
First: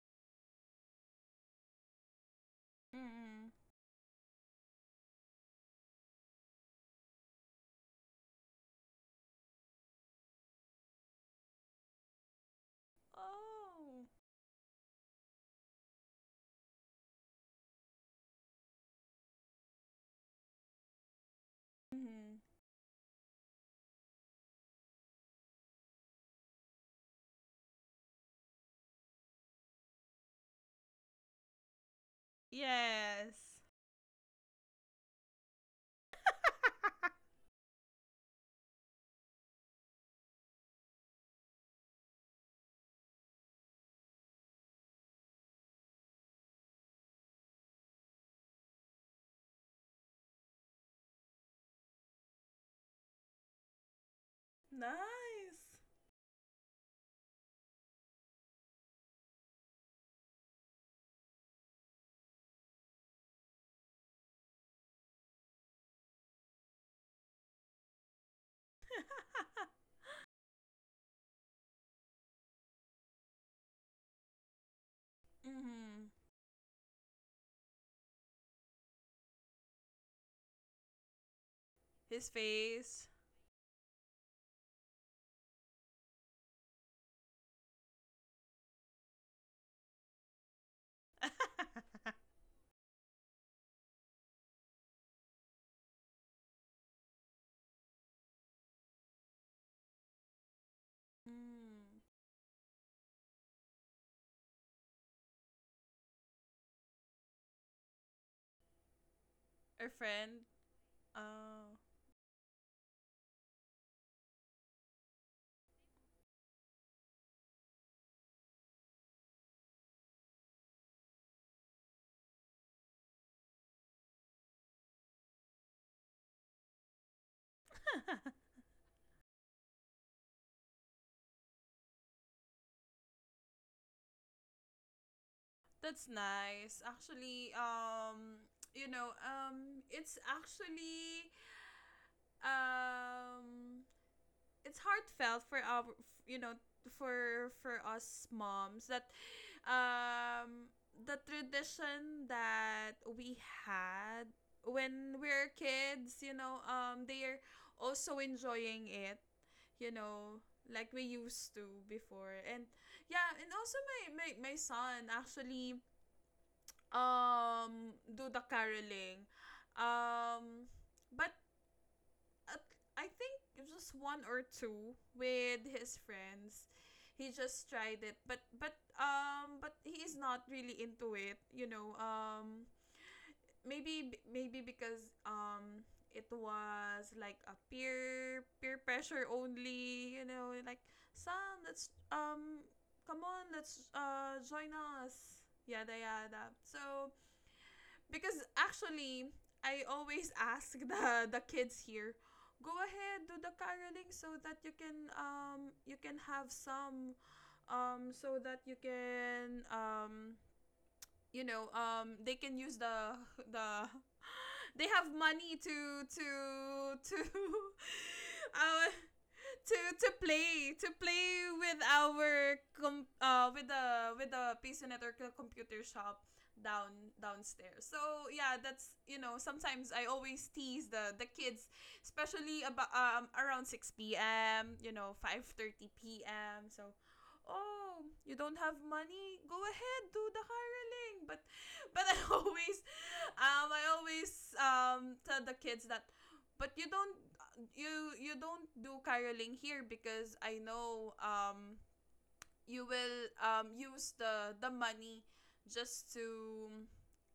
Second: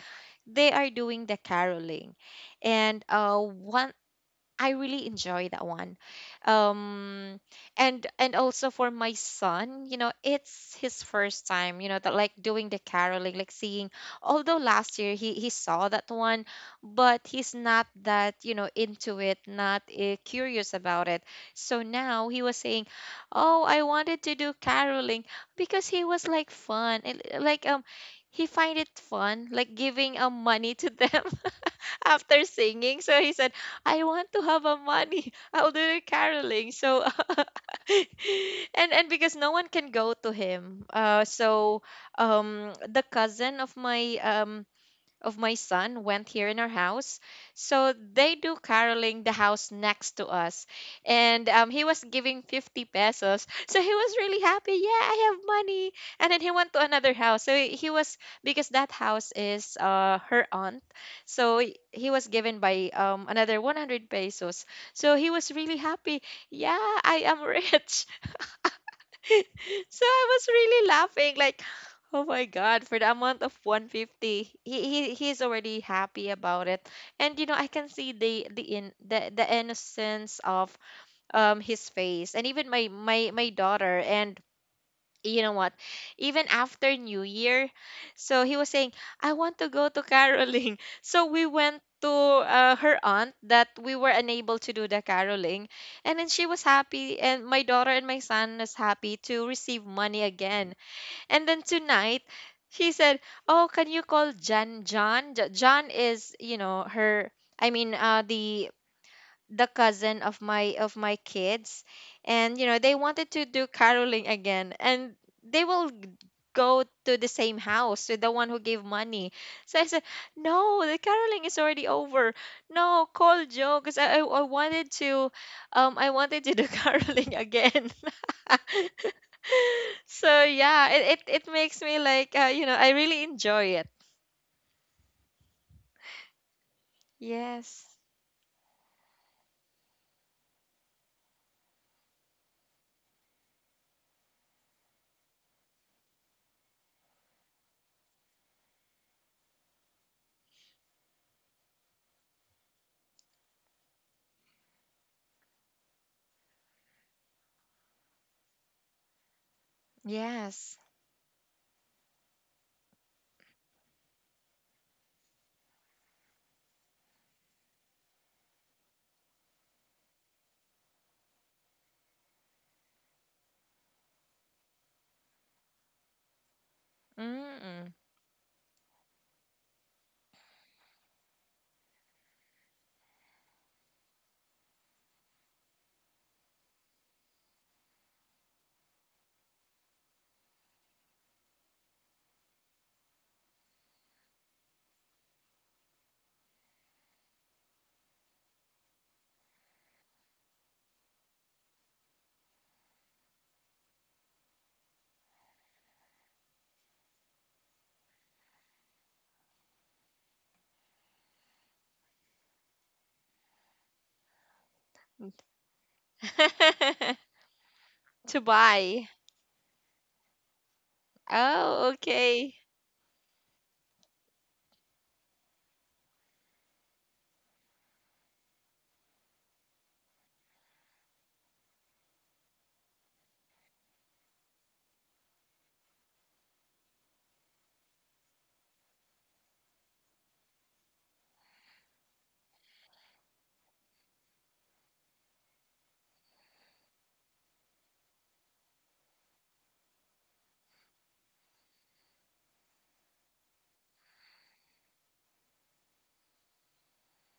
Speaker 2: they are doing the caroling. And
Speaker 1: Mm-hmm.
Speaker 2: one, I really enjoy that one. Um and also for my son, it's his first time, that like doing the caroling, like seeing.
Speaker 1: Oh.
Speaker 2: Although last year he saw that one, but he's not that, into it, not curious about it. So now
Speaker 1: Mm-hmm.
Speaker 2: he was saying, "Oh, I wanted to do caroling because he was like fun." And, like, he find it fun, like giving money to them after singing. So he
Speaker 1: Yes.
Speaker 2: said, "I want to have a money." "I'll do the caroling." So and because no one can go to him. So the cousin of my son went here in our house. So they do caroling the house next to us. And he was giving 50 pesos. So he was really happy. Yeah, I have
Speaker 1: Nice.
Speaker 2: money. And then he went to another house. So he was, because that house is, her aunt. So he was given by, another 100 pesos. So he was really happy. Yeah, I am rich. So I was really laughing, like, oh my God, for the amount of 150, he's already
Speaker 1: Mm-hmm.
Speaker 2: happy about it. And you know, I can see the innocence of his
Speaker 1: His
Speaker 2: face and even my
Speaker 1: face.
Speaker 2: my my daughter. And you know what, even after new year, so he was saying, I want to go to caroling. So we
Speaker 1: Mm.
Speaker 2: went to her aunt that we were unable to do the caroling. And then she was happy, and my daughter and my son is happy to receive money again. And then tonight she said, oh, can you call John is, you know, her, i mean uh the the
Speaker 1: Her
Speaker 2: cousin
Speaker 1: friend.
Speaker 2: of my
Speaker 1: Oh,
Speaker 2: kids. And you know, they wanted to do caroling again, and they will go to the same house, to the one who gave money. So I said, no, the caroling is already over. No, call Joe because I wanted to, I wanted to do caroling again. So yeah, it makes me like you know, I really enjoy it.
Speaker 1: that's nice. Actually,
Speaker 2: Yes.
Speaker 1: you know, um it's heartfelt for our, you know, for us moms, that um the tradition that we had when we were kids, you know, they are also enjoying it, you know,
Speaker 2: Yes.
Speaker 1: like we used to before. And yeah, and also my son actually do the caroling, um but, uh, I think, just one or two with his friends. He just
Speaker 2: Mm-mm.
Speaker 1: tried it, but, he is not really into it, you know. Maybe maybe because, it was like a peer pressure only, you know, like, "Sam, let's, um come on, let's join us." Yada yada. So, because actually, I always ask the kids here, "Go ahead, do the caroling, so that you can, you can have some so that you can, you know, they can use the they have money to
Speaker 2: To
Speaker 1: uh,
Speaker 2: buy.
Speaker 1: to play, with
Speaker 2: Oh, okay.
Speaker 1: our, with the PC network computer shop, downstairs." So, yeah, that's, you know, sometimes I always tease the kids, especially about, around six p.m. You know, 5:30 p.m. So. "Oh, you don't have money? Go ahead, do the hireling." But, I always, I always tell the kids that, "But you don't, you don't do caroling here, because I know, you will, use the money, just to,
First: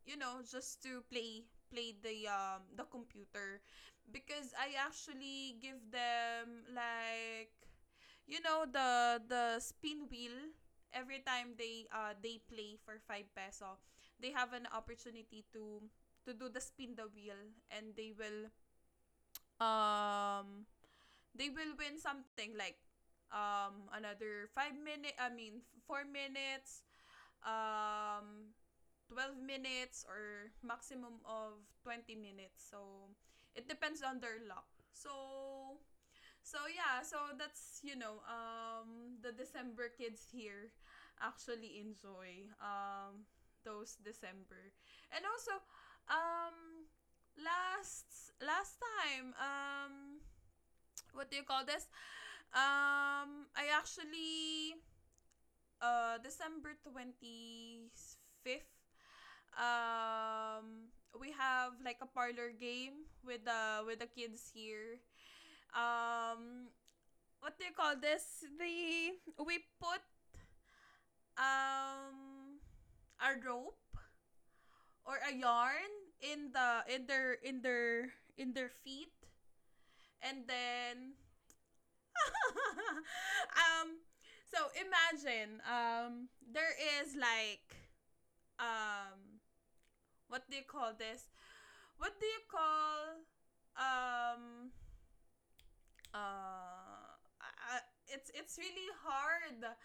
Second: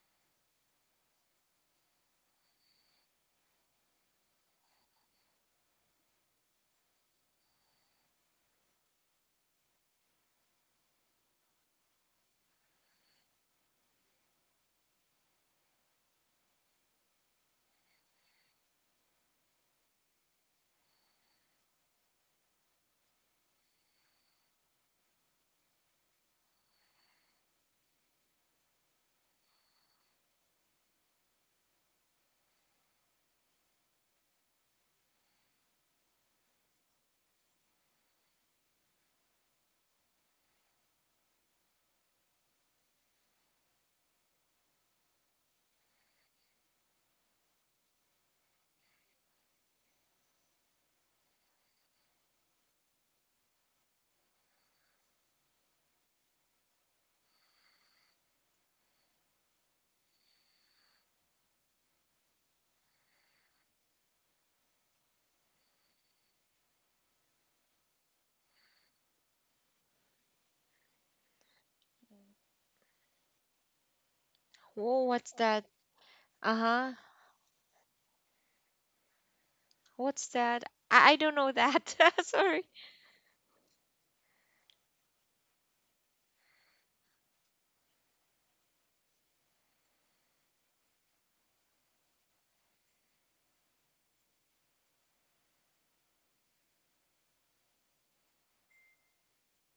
Speaker 1: you know, just to play the computer." Because I actually give them, like, you know, the spin wheel. Every time they play for 5 peso, they have an opportunity to do the spin the wheel, and um they will win something like, another 5 minute I mean 4 minutes, um 12 minutes, or maximum of 20 minutes. So it depends on their luck. So, yeah, so that's, you know, the December kids here actually enjoy, those December. And also, um last time, what do you call this? I actually, December 25th, um we have like a parlor game with the kids here. um what do you call this? The, we put um a rope
Speaker 2: Whoa,
Speaker 1: or a
Speaker 2: what's that?
Speaker 1: yarn in the
Speaker 2: Uh-huh.
Speaker 1: in their in their in their feet,
Speaker 2: What's
Speaker 1: and
Speaker 2: that?
Speaker 1: then
Speaker 2: I don't know that. Sorry.
Speaker 1: um so imagine there is like, um what do you call this? What do you call um uh I- it's really hard.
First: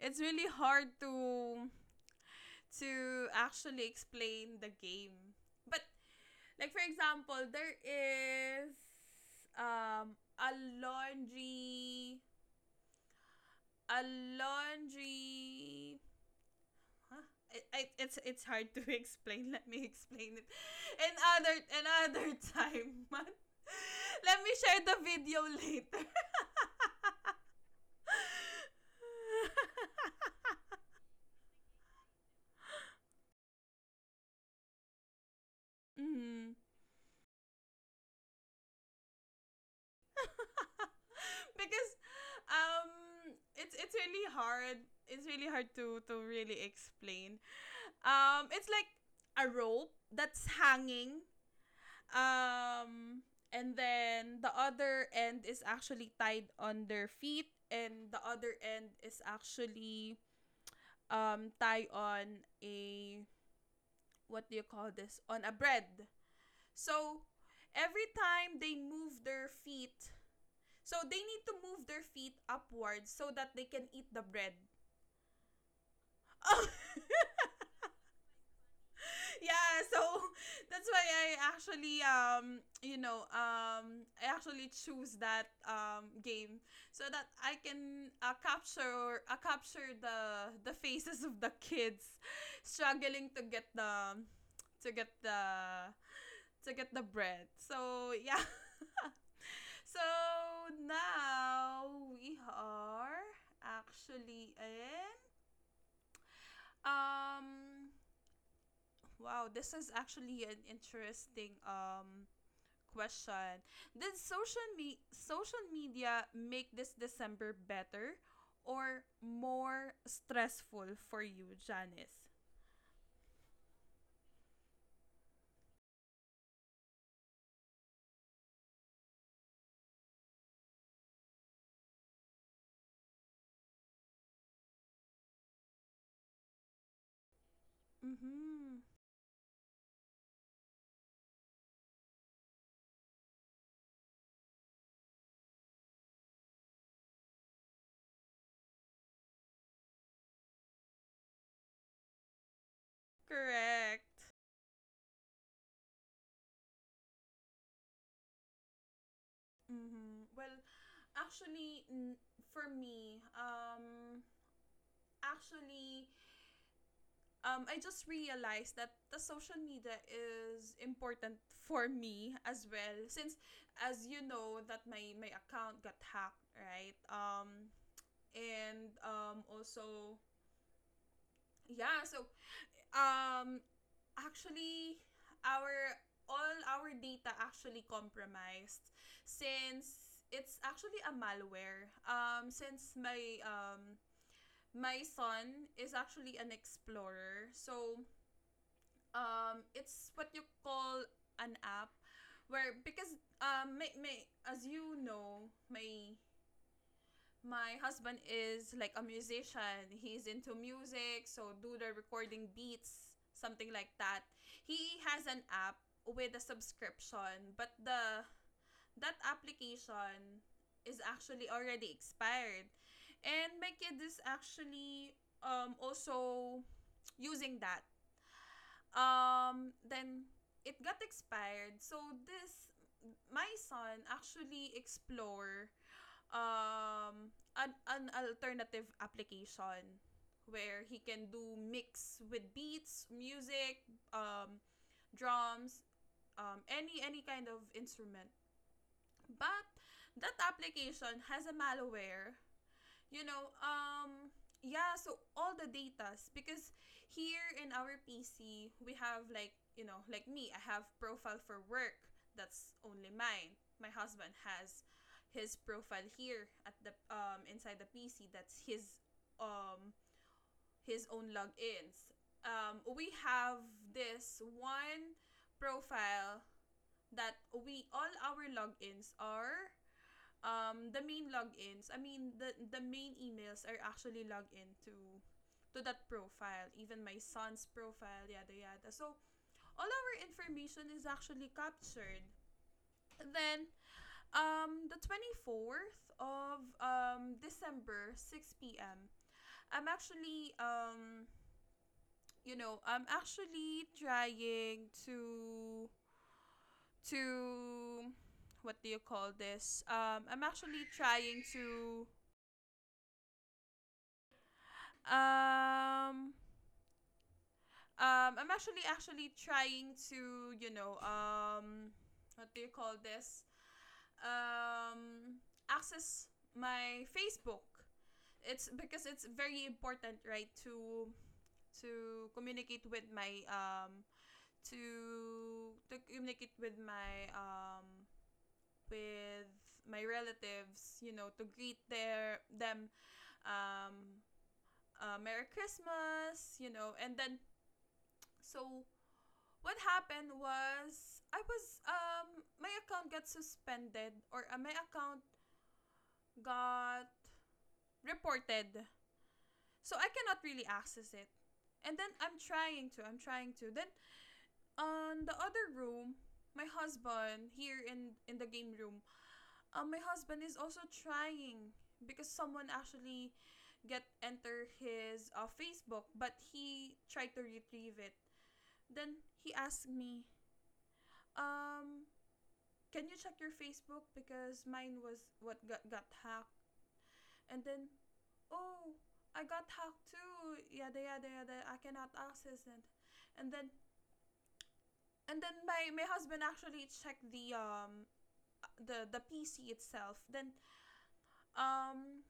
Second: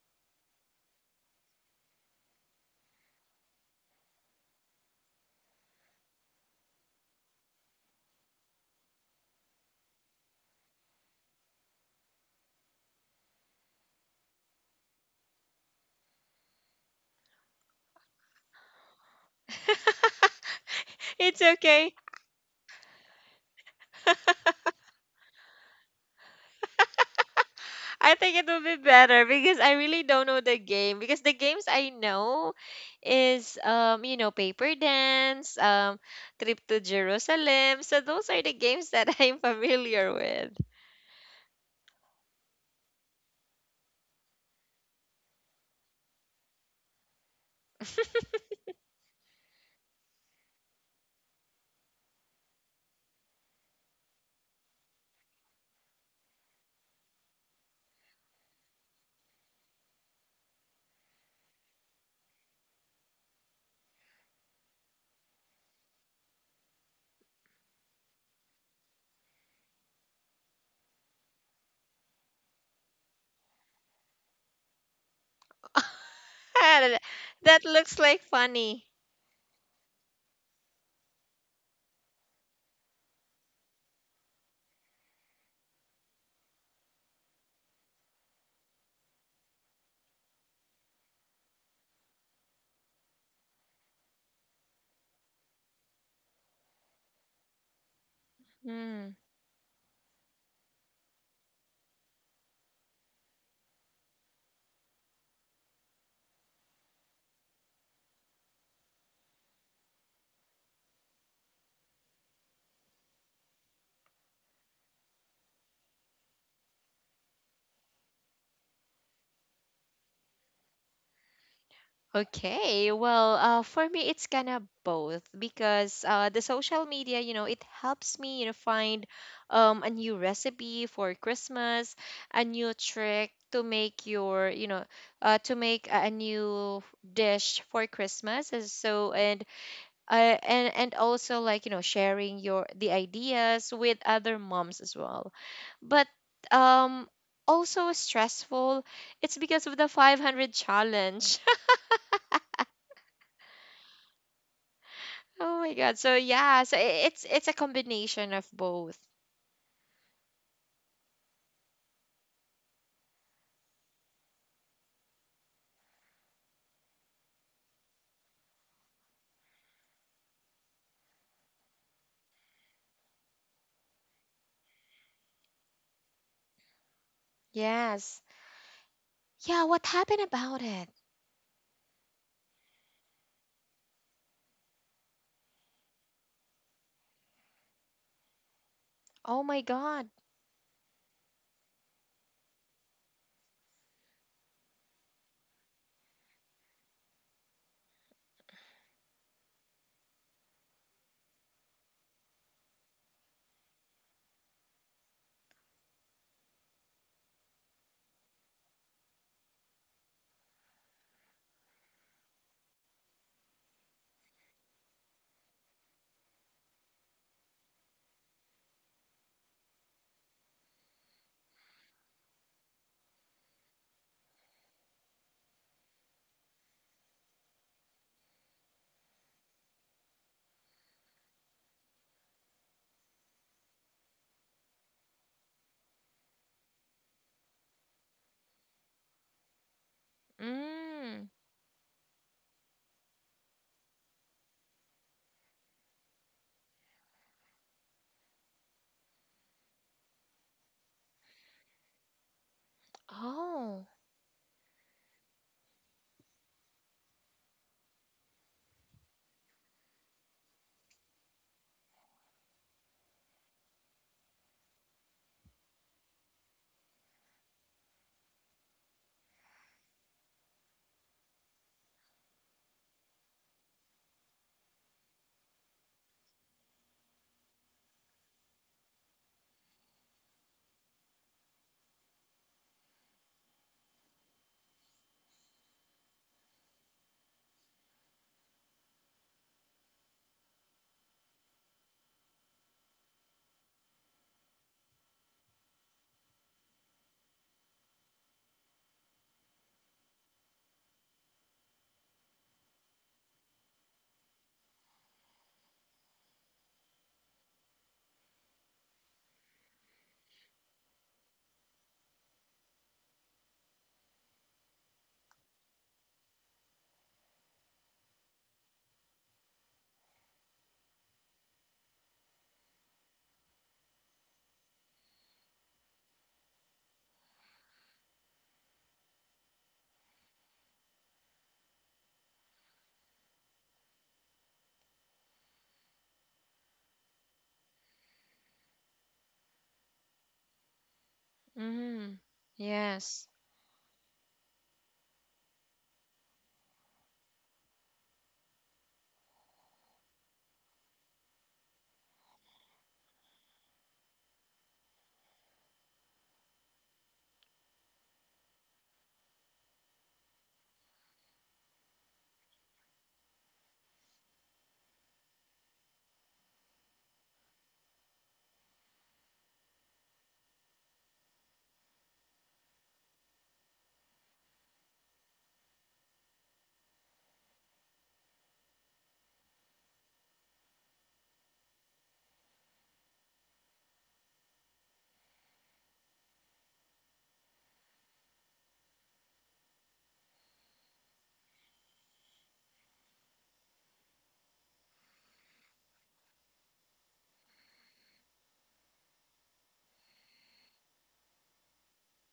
Speaker 1: It's really hard to actually explain the game. But, like for example, there is a laundry a laundry huh? It's hard to explain. Let me explain it
Speaker 2: It's okay.
Speaker 1: another time, man. Let me share the video later.
Speaker 2: I think it will be better because I really don't know the game. Because the games I know is you know, paper dance, trip
Speaker 1: Mm.
Speaker 2: to Jerusalem. So those are the games that I'm familiar with.
Speaker 1: Because um it's it's really hard it's really hard to really explain. It's like a rope that's hanging, um and then the other end is actually tied on their feet, and the other end is actually tied on a, what do you call this, on a bread. So every time they move their feet, so they need to move their feet upwards so that they can eat the bread. Oh,
Speaker 2: That looks like funny.
Speaker 1: yeah, so that's why I actually, choose that game so that I can, capture the faces of the kids struggling to get the, to get the to get the bread. So yeah.
Speaker 2: Hmm.
Speaker 1: So now we are actually in... Um, wow, this is actually an interesting question. Did social media make this December better or more stressful for you, Janice?
Speaker 2: Okay, well, for me, it's kind of both because the social media, you know, it helps me, you know, find a new recipe for Christmas, a new trick to make your, you know, to make a new dish for Christmas. And
Speaker 1: Mhm.
Speaker 2: so, uh, and also like, you know, sharing your the ideas with other moms as well. But um, also stressful, it's because of the 500 challenge.
Speaker 1: Correct.
Speaker 2: Oh my god. So yeah, it's a combination of both.
Speaker 1: Mhm. Well, actually n- for me, actually, I just realized that the social media is important for me as well, since as you know that my account got hacked, right?
Speaker 2: Yes.
Speaker 1: And
Speaker 2: Yeah, what happened
Speaker 1: also
Speaker 2: about it?
Speaker 1: Yeah, so um actually, our all our data actually compromised,
Speaker 2: Oh my god.
Speaker 1: since it's actually a malware, since my son is actually an explorer. So it's what you call an app, where, because may, as you know, my husband is like a musician, he's into music, so do the recording, beats, something like that. He has an app with a subscription, but the that application is actually already expired, and my kid is actually also using that. Then it got expired. So this my son actually explore um an alternative application where he can
Speaker 2: Mm.
Speaker 1: do mix with beats, music, um, drums, any kind of instrument. But that application has a malware, you know,
Speaker 2: Oh.
Speaker 1: um, yeah, so all the datas, because here in our PC, we have, like, like me, I have profile for work. That's only mine. My husband has his profile here at the inside the PC. That's um his own logins. We have this one profile that we all our logins are, the main logins, I mean the main emails are actually logged into, to that profile, even my son's profile, yada yada. So all our information is actually captured. Then, the 24th of December, 6 p.m., I'm actually, I'm actually trying to, to what do you call this, I'm actually trying to... Um, I'm actually trying to, what do you call this? Um, access my Facebook. It's because it's very important, right, to communicate with my to communicate with my relatives, you know, to greet
Speaker 2: Mm.
Speaker 1: their them,
Speaker 2: Yes.
Speaker 1: um Merry Christmas, you know, and then, so what happened was, I was my account got suspended, or, my account got reported. So I cannot really access it. And then, I'm trying to... Then, on the other room, my husband here in the game room, my husband is also trying, because someone actually get enter his, Facebook, but he tried to retrieve it. Then he asked me, um can you check your Facebook, because mine was, what, got hacked. And then, oh, I got hacked too. Yada yada yada. I cannot access it. And then, my husband actually checked the, the PC itself. Then, um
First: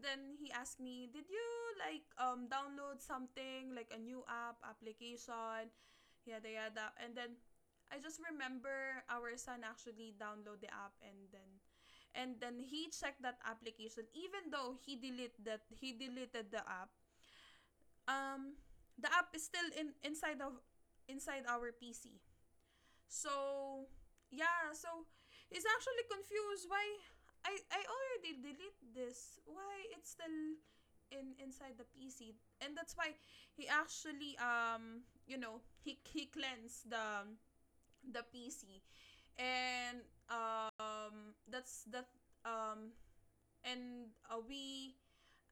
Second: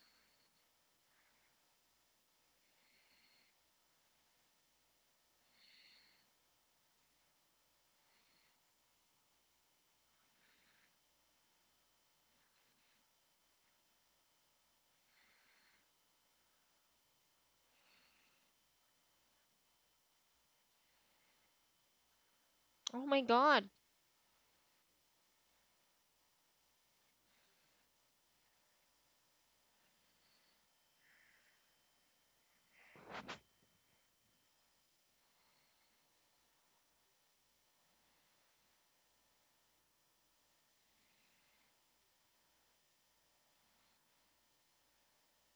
Speaker 1: he asked me, did you, like, download something like a new application, yada yada? And then, I just remember our son actually download the app, and then, he checked that application. Even though he delete that, he deleted the app, um the app is still in inside of inside our PC.
Speaker 2: Oh my god.
Speaker 1: So, yeah, so he's actually confused why I already delete this. Why it's still in inside the PC. And that's why he actually, he cleansed the PC. And, that's that. Um and We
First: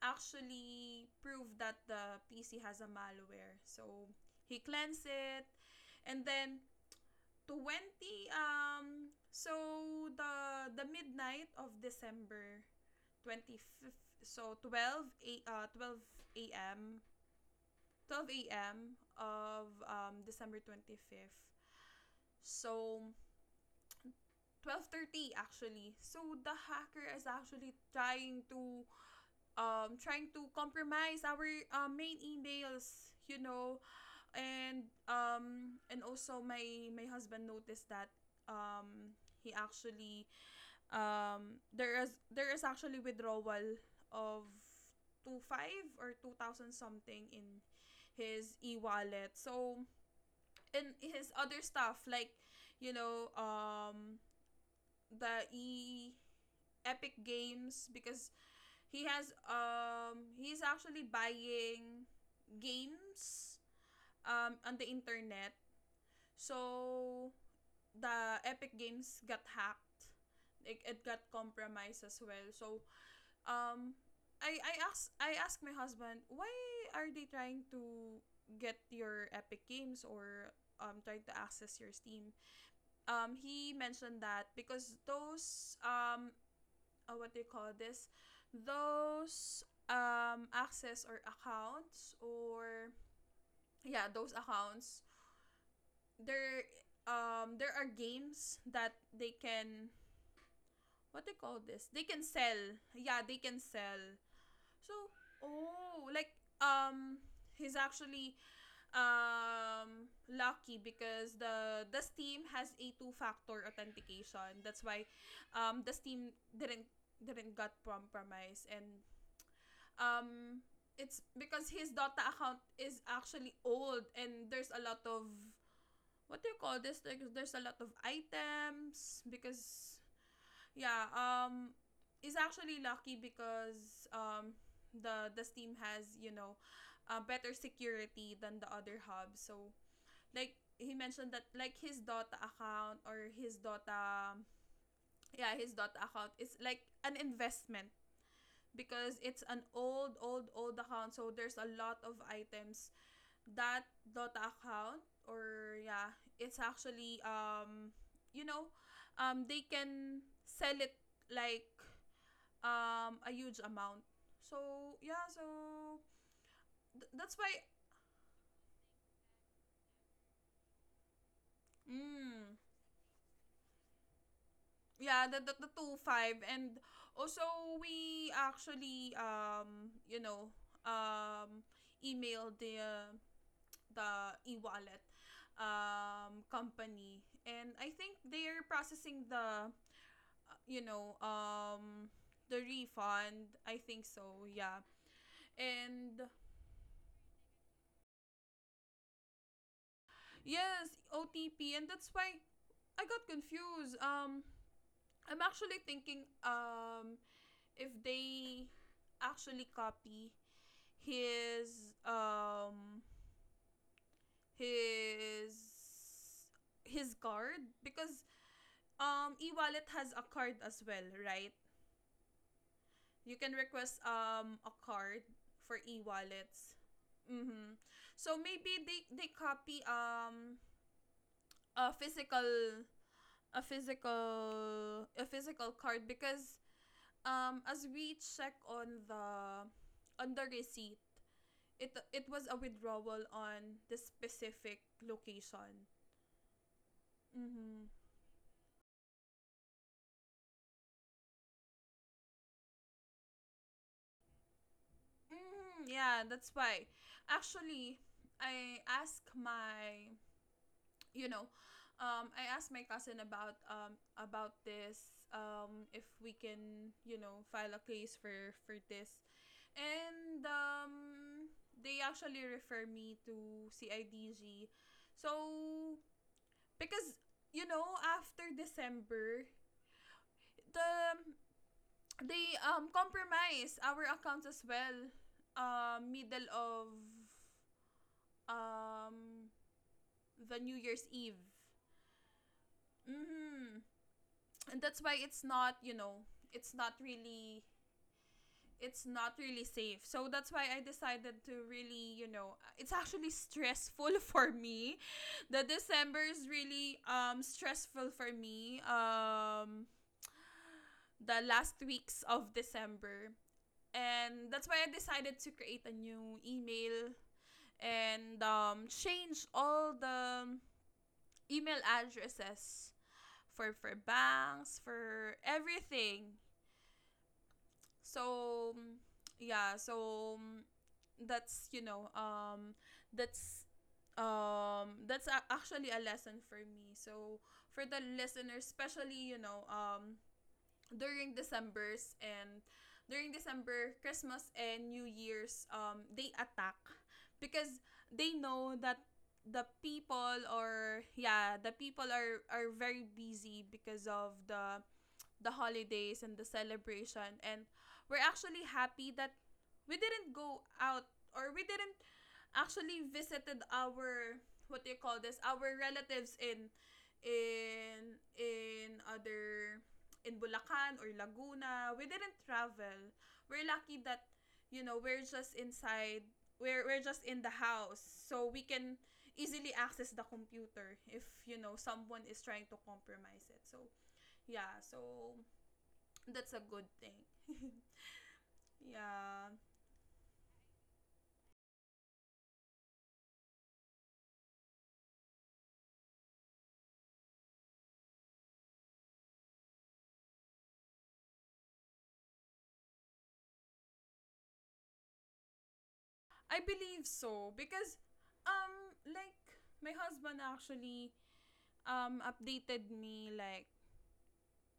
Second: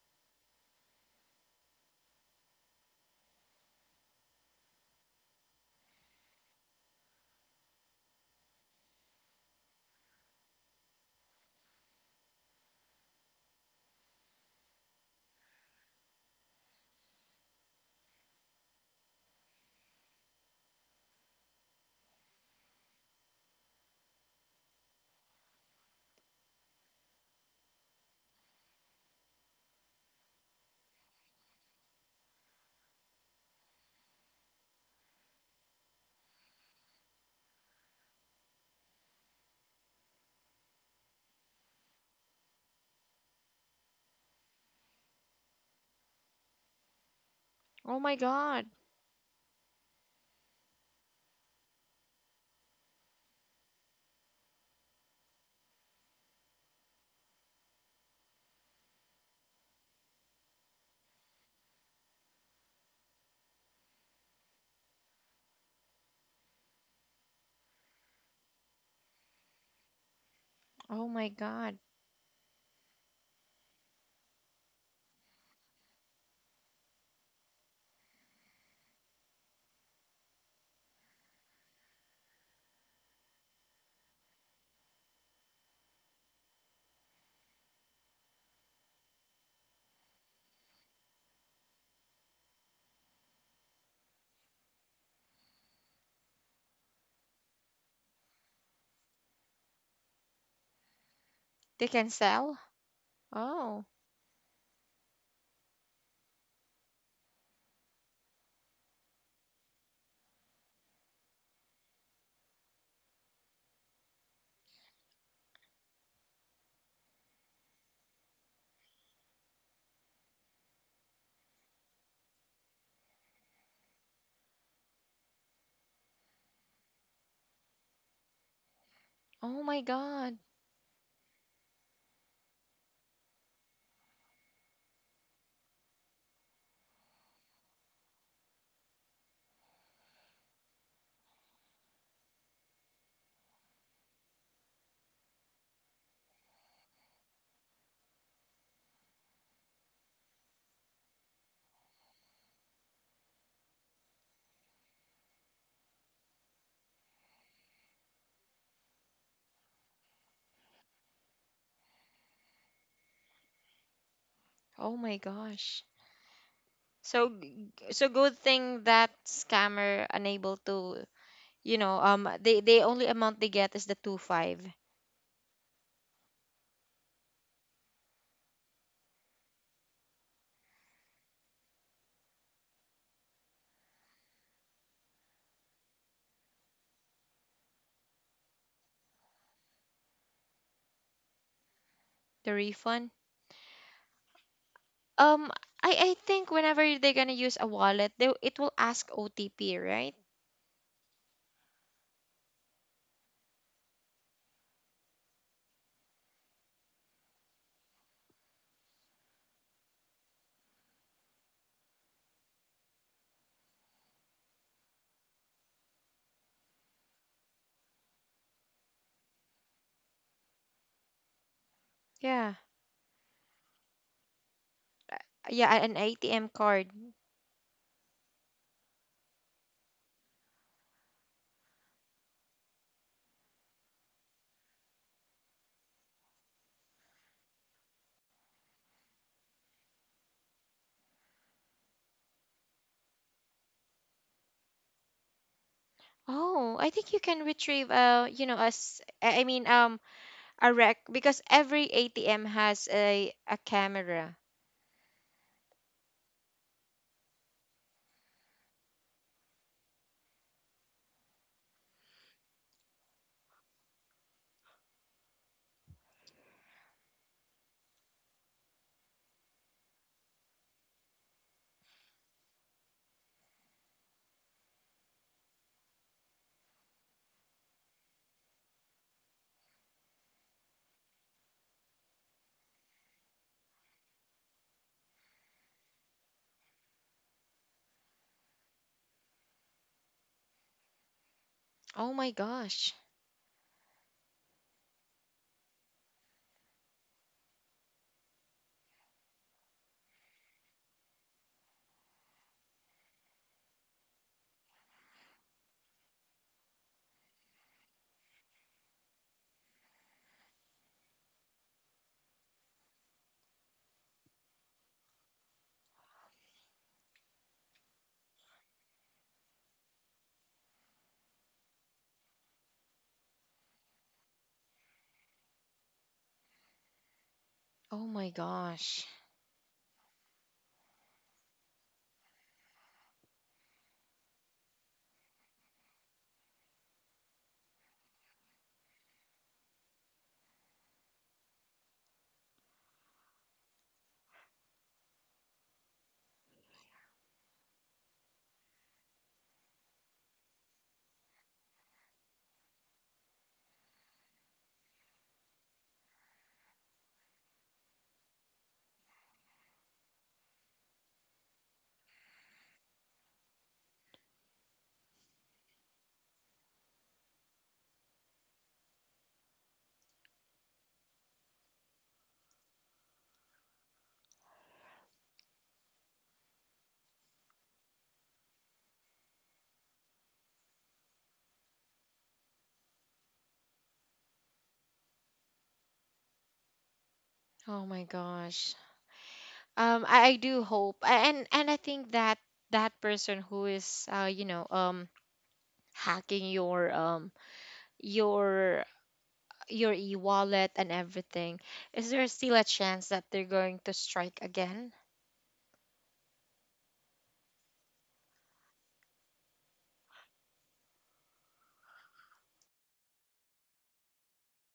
Speaker 1: actually proved that the PC has a malware. So he cleansed it, and then, 20 um so the midnight of December 25th, so 12 a.m., 12 a.m. of December 25th. So 12:30 actually. So the hacker is actually trying to, compromise our, main emails, you know, and, also, my husband noticed that, um he actually there is actually withdrawal of 25 or 2000 something in
Speaker 2: Oh my
Speaker 1: his
Speaker 2: god.
Speaker 1: e-wallet. So, and his other stuff, like, you know, the e Epic Games, because he's actually buying games on the internet. So the Epic Games got hacked. It
Speaker 2: Oh
Speaker 1: got
Speaker 2: my god.
Speaker 1: compromised as well. So, um I ask my husband, why are they trying to get your Epic Games, or trying to access your Steam. He mentioned that because those, what do you call this, those access or accounts, or, yeah, those accounts, there, there are games that they can, what do you call
Speaker 2: They
Speaker 1: this, they
Speaker 2: can
Speaker 1: can
Speaker 2: sell?
Speaker 1: sell. Yeah, they can
Speaker 2: Oh.
Speaker 1: sell. So, oh, like, um he's actually lucky because the Steam has a two-factor authentication. That's why the Steam didn't got compromised. And, um it's because his Dota account is actually old, and there's a lot of, what do you call this? Like, there's a lot of items,
Speaker 2: Oh my
Speaker 1: because
Speaker 2: god.
Speaker 1: yeah, is actually lucky, because the Steam has, you know, better security than the other hubs. So, like, he mentioned that, like, his Dota, yeah, his Dota account is like an investment, because it's an old account, so there's a lot of items, that Dota account, or yeah, it's actually, you know, they can sell it, like, a huge amount. So
Speaker 2: Oh my
Speaker 1: yeah,
Speaker 2: gosh.
Speaker 1: so that's
Speaker 2: So
Speaker 1: why...
Speaker 2: so good thing that scammer unable to, you know,
Speaker 1: Mm,
Speaker 2: they only amount they get is the 2 5,
Speaker 1: yeah, the 25, and also we actually, um emailed the, the e wallet company, and I think they're processing the, uh, you know um
Speaker 2: the
Speaker 1: the
Speaker 2: refund.
Speaker 1: refund. I think so, yeah.
Speaker 2: Um, I
Speaker 1: And...
Speaker 2: I think whenever they're gonna use a wallet, they it will ask OTP, right?
Speaker 1: Yes, OTP, and that's why I got confused. I'm actually thinking, if they actually copy his, his his card, because e-wallet has a card as well, right?
Speaker 2: Yeah.
Speaker 1: You can request a card
Speaker 2: Yeah,
Speaker 1: for
Speaker 2: an ATM
Speaker 1: e-wallets.
Speaker 2: card.
Speaker 1: Mm-hmm. So maybe they copy a physical, a physical card, because as we check on the, receipt, it was a withdrawal on the specific location.
Speaker 2: Oh, I think you can
Speaker 1: Mm-hmm.
Speaker 2: retrieve you know, as I mean a rec because every ATM has a camera.
Speaker 1: Mm, yeah, that's why, actually, i asked my you know, I asked my cousin about, about this, if we can, you know, file a case for this. And, they actually refer me to CIDG. So, because, you know, after December, the they compromise our accounts as well, middle of um the New Year's Eve.
Speaker 2: Oh my gosh.
Speaker 1: Mm-hmm. And that's why it's not, you know, it's not really it's not really safe. So that's why I decided to really, it's actually stressful for me. The December is really stressful for me, the last weeks of December. And that's why I decided to create a new email, and change all the email addresses, for banks, for everything.
Speaker 2: Oh my
Speaker 1: So, mm,
Speaker 2: gosh.
Speaker 1: yeah, so mm, that's, that's, actually a lesson for me. So for the listeners, especially, you know, during December's, Christmas and New Year's, they attack because they know that the people, or yeah, the people are, very busy because of the holidays and the celebration. And we're actually happy that we didn't go out, or we didn't actually visited our, what do you call this, our relatives in, in other in Bulacan or Laguna. We didn't travel. We're lucky that, you know, we're just inside. We're just in the house, so we can easily access the computer if, you know, someone is trying to compromise it. So yeah, so that's a good thing.
Speaker 2: Oh my gosh.
Speaker 1: Yeah.
Speaker 2: I do hope and I think that that person who is you know, hacking your your e-wallet and everything, is there still a chance that they're going to strike again?
Speaker 1: I believe so because um like my husband actually updated me, like,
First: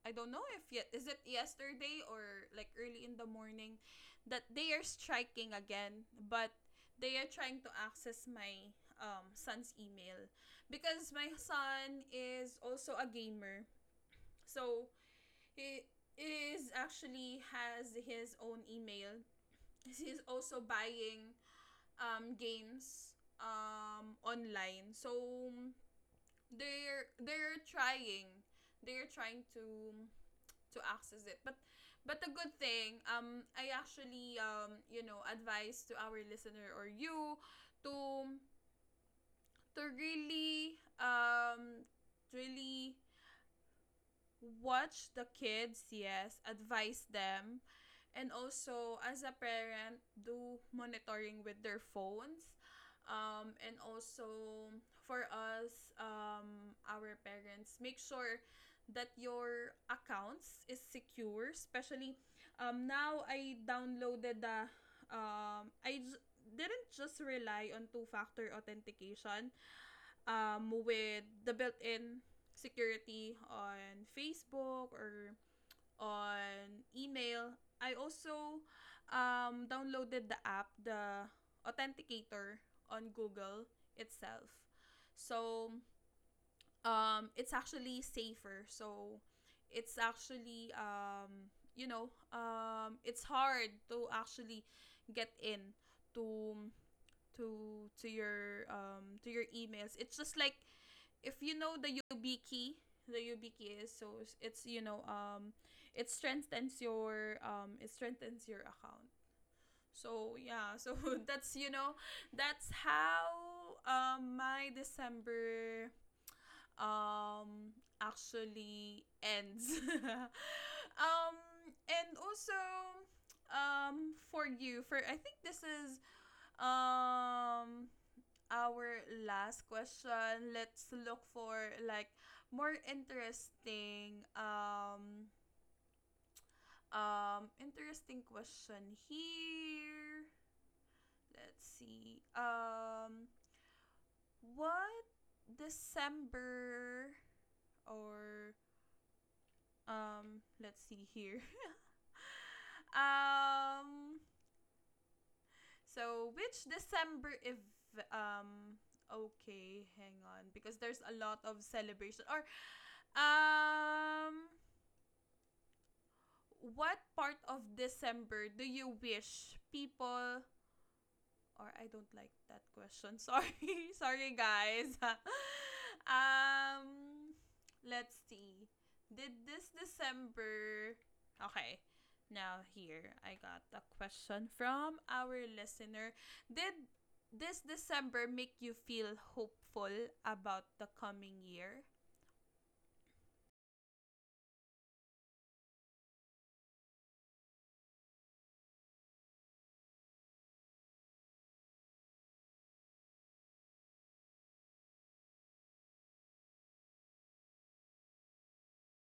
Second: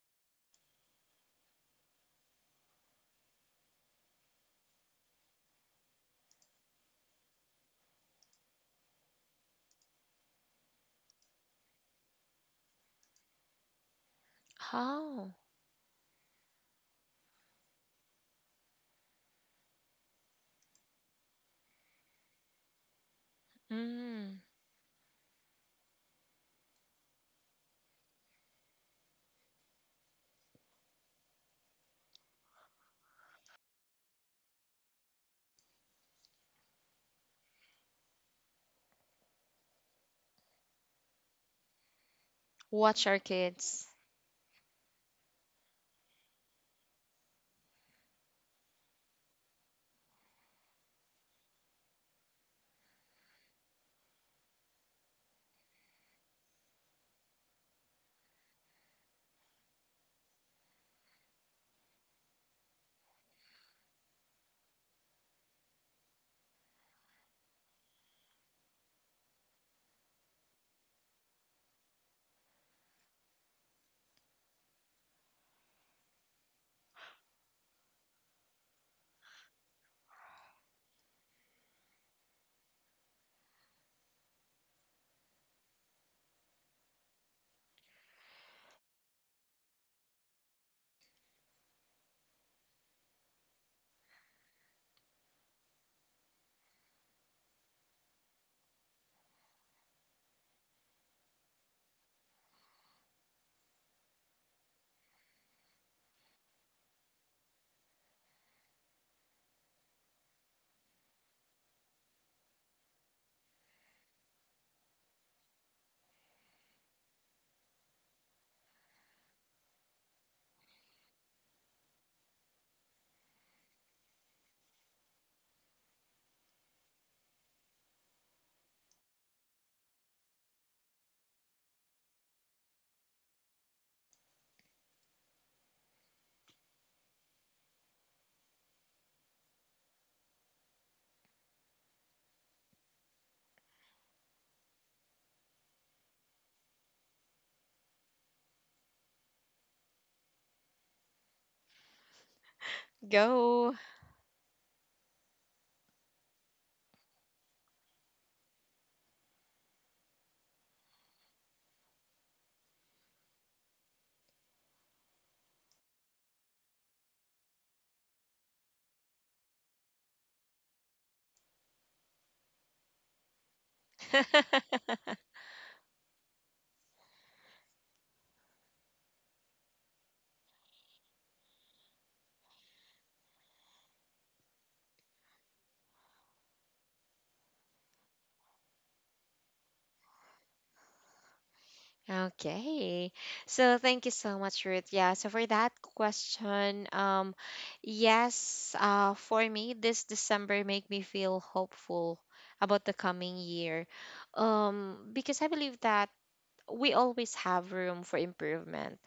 Speaker 1: I don't know if yet is it yesterday or like early in the morning that they are striking again. But they are trying to access my son's email because my son is also a gamer. So
Speaker 2: Oh,
Speaker 1: he is actually has his own email, he's also buying games
Speaker 2: mm,
Speaker 1: online. So they're trying they're trying to access it. But the good thing, I actually advise to our listener or you to to really really
Speaker 2: watch our kids
Speaker 1: watch the kids. Yes, advise them, and also as a parent, do monitoring with their phones. And also for us, our parents, make sure that your accounts is secure. Especially now, I downloaded the um, I j- didn't just rely on two-factor authentication with the built-in security on Facebook or on email. I also downloaded the app, the Authenticator on Google itself. So it's actually safer. So it's actually it's hard to actually get in to to to your emails. It's just like if you know the YubiKey is, so it's, it strengthens your account. So yeah, so that's that's how my December um actually ends. um and also for you, for I think this is, um our last question. Let's look for like more interesting interesting question here. Let's see. What December or let's see here.
Speaker 2: go.
Speaker 1: um so which December, if um okay, hang on, because there's a lot of celebration or um what part of December do you wish people, or I don't like that question. Sorry. Sorry guys. um let's see. Did this December, okay. Now here I got a question from our listener. Did this December make you feel hopeful about the coming year?
Speaker 2: Okay. So thank you so much, Ruth. Yeah, so for that question, yes, for me, this December make me feel hopeful about the coming year. Because I believe that we always have room for improvement.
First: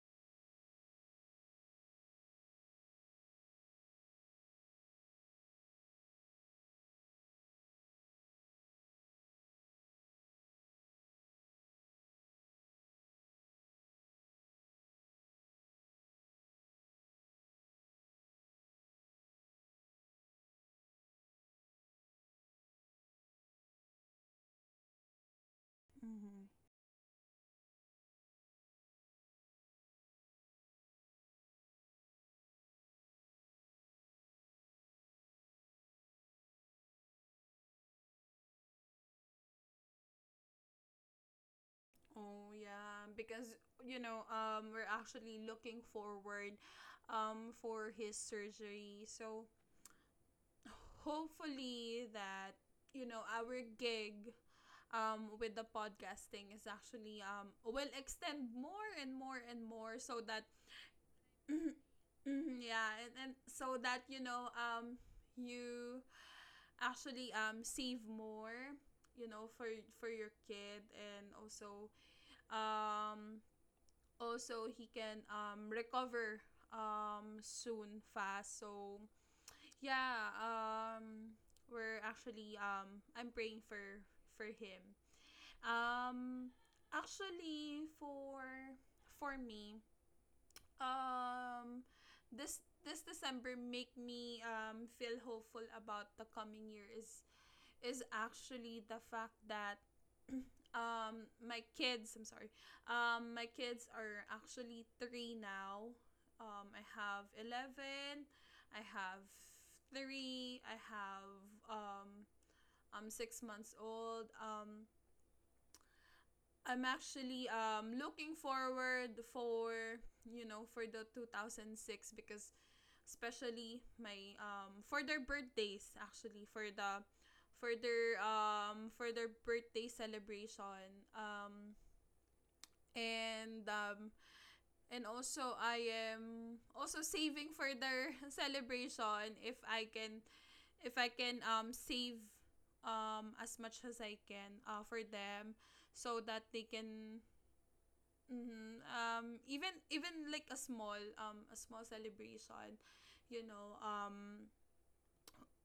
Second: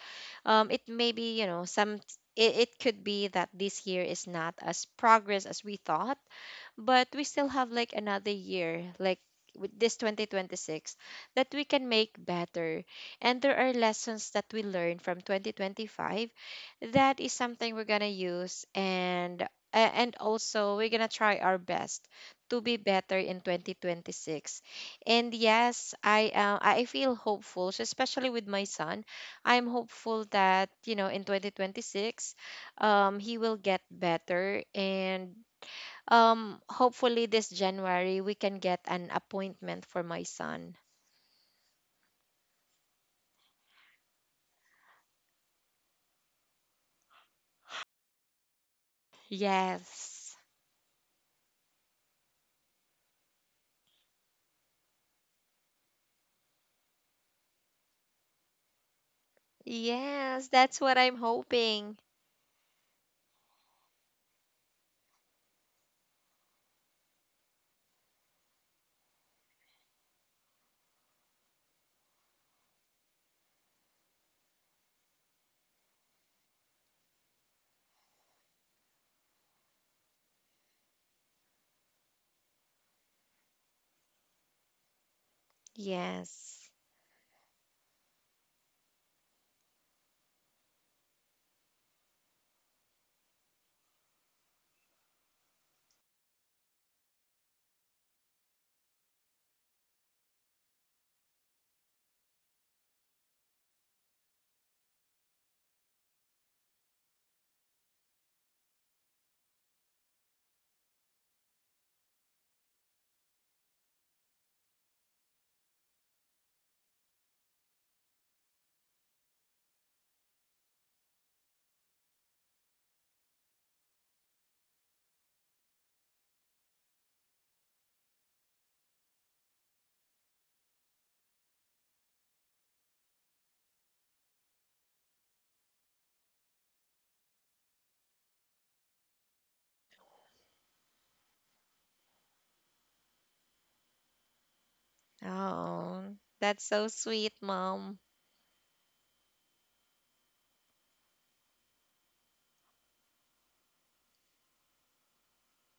Speaker 2: It may be, you know, some it could be that this year is not as progress as we thought, but we still have like another year like with this 2026 that we can make better. And there are lessons that we learn from 2025 that is something we're gonna use. And and also we're gonna try our best to be better in 2026. And yes,
Speaker 1: Mm-hmm.
Speaker 2: I feel hopeful, so especially with my son. I'm hopeful that you know in 2026 he will get better. And hopefully this January we can get an appointment for my son.
Speaker 1: Oh yeah, because, you know, we're actually looking forward, for his surgery. So
Speaker 2: Yes.
Speaker 1: hopefully that, you know, our gig, with the podcasting is actually will extend more and more and more, so that
Speaker 2: Yes, that's what I'm hoping.
Speaker 1: mhm, yeah. And so that, you actually save more, you know, for your kid, and also um also he can recover soon fast. So yeah, we're actually, I'm praying for him. um
Speaker 2: Yes.
Speaker 1: Actually for me, um this december make me feel hopeful about the coming year is actually the fact that my kids, I'm sorry, my kids are actually three now. I have 11, I have three, I have um I'm 6 months old. I'm actually looking forward for, you know, for the 2006, because especially my for their birthdays, actually for the for their birthday celebration. And um and also I am also saving for their celebration, if I can, if I can save as much as I can, for them
Speaker 2: Oh,
Speaker 1: so that
Speaker 2: that's
Speaker 1: they
Speaker 2: so sweet,
Speaker 1: can
Speaker 2: mom.
Speaker 1: mhm, even like a small celebration, you know, um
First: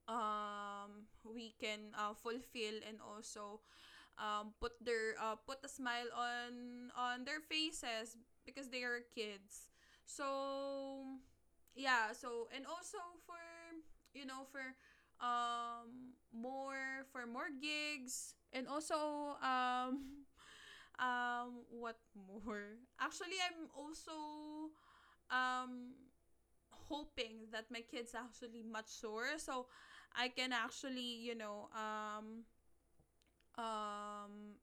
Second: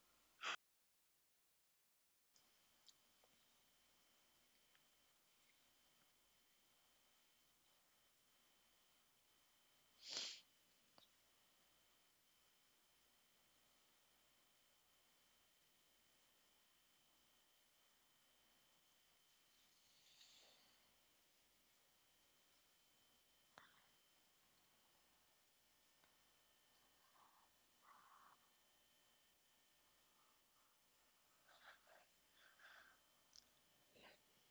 Speaker 1: um we can, fulfill, and also put their, put a smile on their faces because they are kids. So yeah, so and also for, you know, for more, for more gigs, and also what more. Actually I'm also um hoping that my kid's actually mature so I can actually, you know, um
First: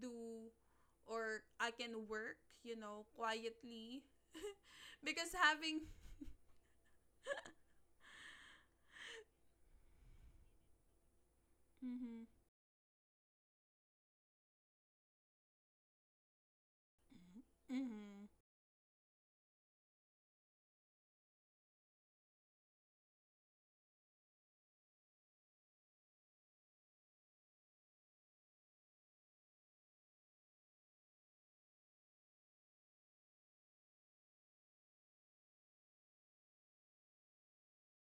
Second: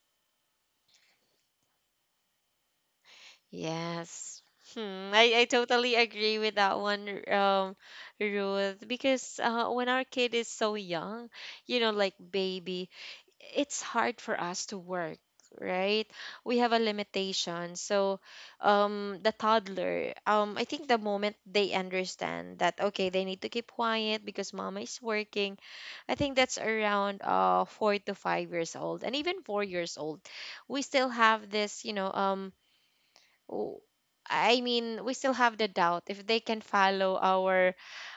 Speaker 1: do, or I can work, you know, quietly
Speaker 2: Yes. Hmm,
Speaker 1: because
Speaker 2: I
Speaker 1: having
Speaker 2: totally agree with that one, Ruth, because when our kid is so young, you know, like
Speaker 1: mhm,
Speaker 2: baby, it's hard for us to work, right? We have a limitation. So,
Speaker 1: mhm,
Speaker 2: the toddler, I think the moment they understand that, okay, they need to keep quiet because mama is working, I think that's around 4 to 5 years old, and even 4 years old, we still have this, you know, w- I mean, we still have the doubt if they can follow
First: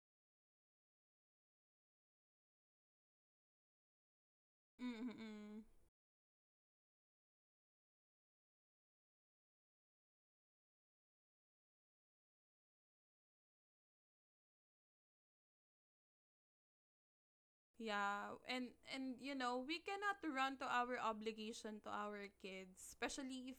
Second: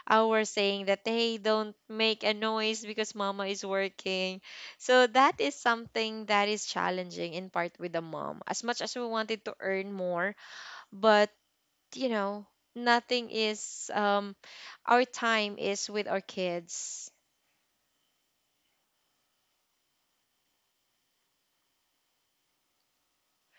Speaker 2: our saying that hey, don't make a noise because mama is working.
Speaker 1: mhm,
Speaker 2: So that is
Speaker 1: mhm.
Speaker 2: something that is challenging in part with the mom. As much as we wanted to earn more, but you know, nothing is our time is with our kids.
Speaker 1: Yeah, and, you know, we cannot run to our obligation to our kids, especially if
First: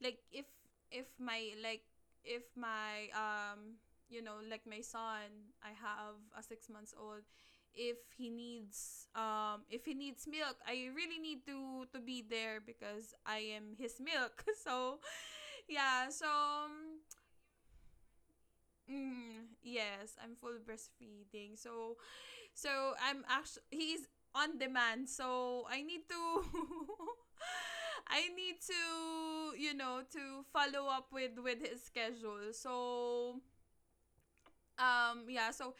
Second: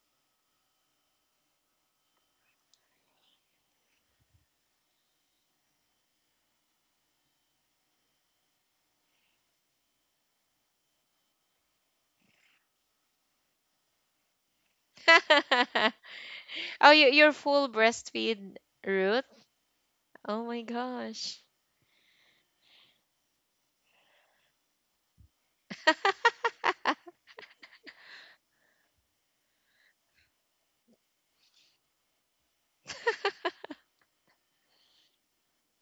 Speaker 1: like if my like if my you know, like my son, I have a 6 months old, if he needs milk, I really need to be there because I am his milk. So, yeah, so
Speaker 2: Oh, you you're full breastfeed, Ruth?
Speaker 1: mm, yes, I'm
Speaker 2: Oh
Speaker 1: full
Speaker 2: my gosh.
Speaker 1: breastfeeding. So, so I'm actually he's on demand. So I need to I need to, you know, to follow up with his schedule. So yeah, so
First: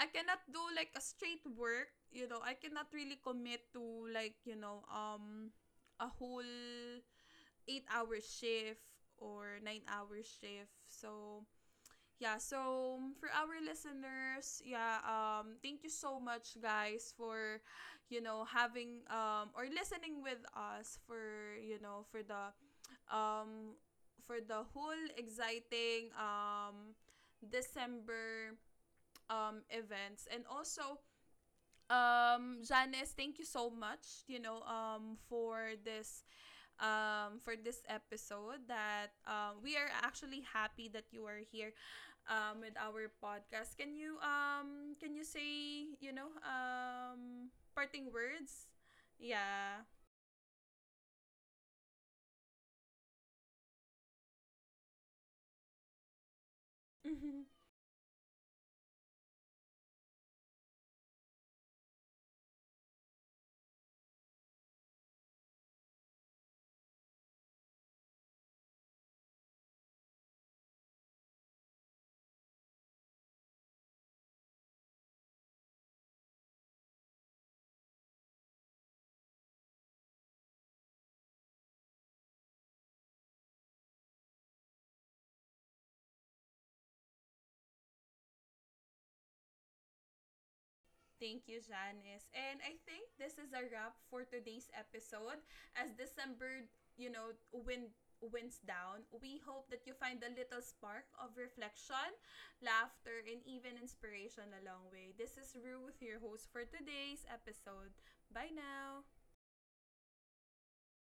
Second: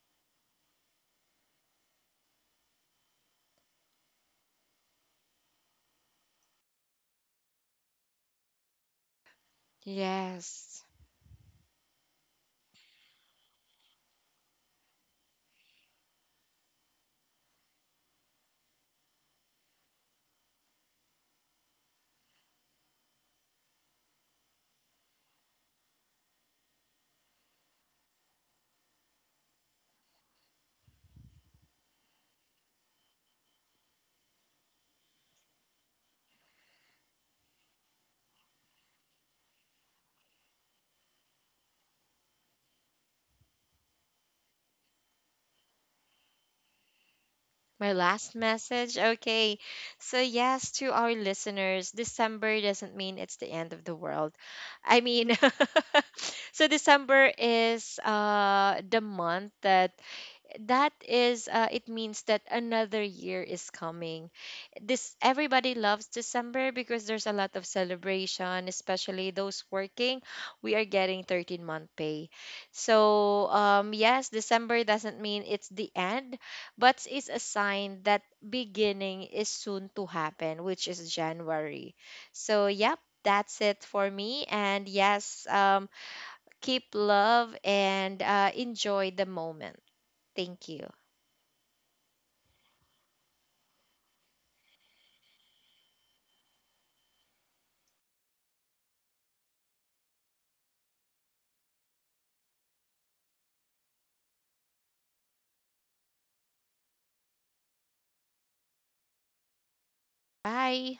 Speaker 1: I cannot do like a straight work, you know. I cannot really commit to like, you know, a whole 8-hour shift or 9-hour shift.
Speaker 2: Yes.
Speaker 1: So yeah, so for our listeners, yeah, thank you so much guys for, you know, having or listening with us for, you know, um for the whole exciting december events, and also Janice, thank you so much, you know, for this episode that, we are actually happy that you are here, with our podcast. Can you say, you know,
Speaker 2: My
Speaker 1: parting
Speaker 2: last
Speaker 1: words?
Speaker 2: message? Okay.
Speaker 1: Yeah.
Speaker 2: So, yes, to our listeners, December doesn't mean it's the end of the world. I mean, so December is the month that that is it means that another year is coming. This everybody loves December because there's a lot of celebration, especially those working, we are getting 13-month pay. So yes, December doesn't mean it's the end, but it's a sign that beginning is soon to happen, which is January. So yep, that's it for me. And yes, keep love and enjoy the moment. Thank you.
Speaker 1: Thank you, Janice. And I think this is a wrap for today's episode. As December, you know, wind winds down, we hope that you find a little spark of reflection, laughter, and even inspiration along the way. This is Ruth, your host for today's episode. Bye now.
Speaker 2: Bye.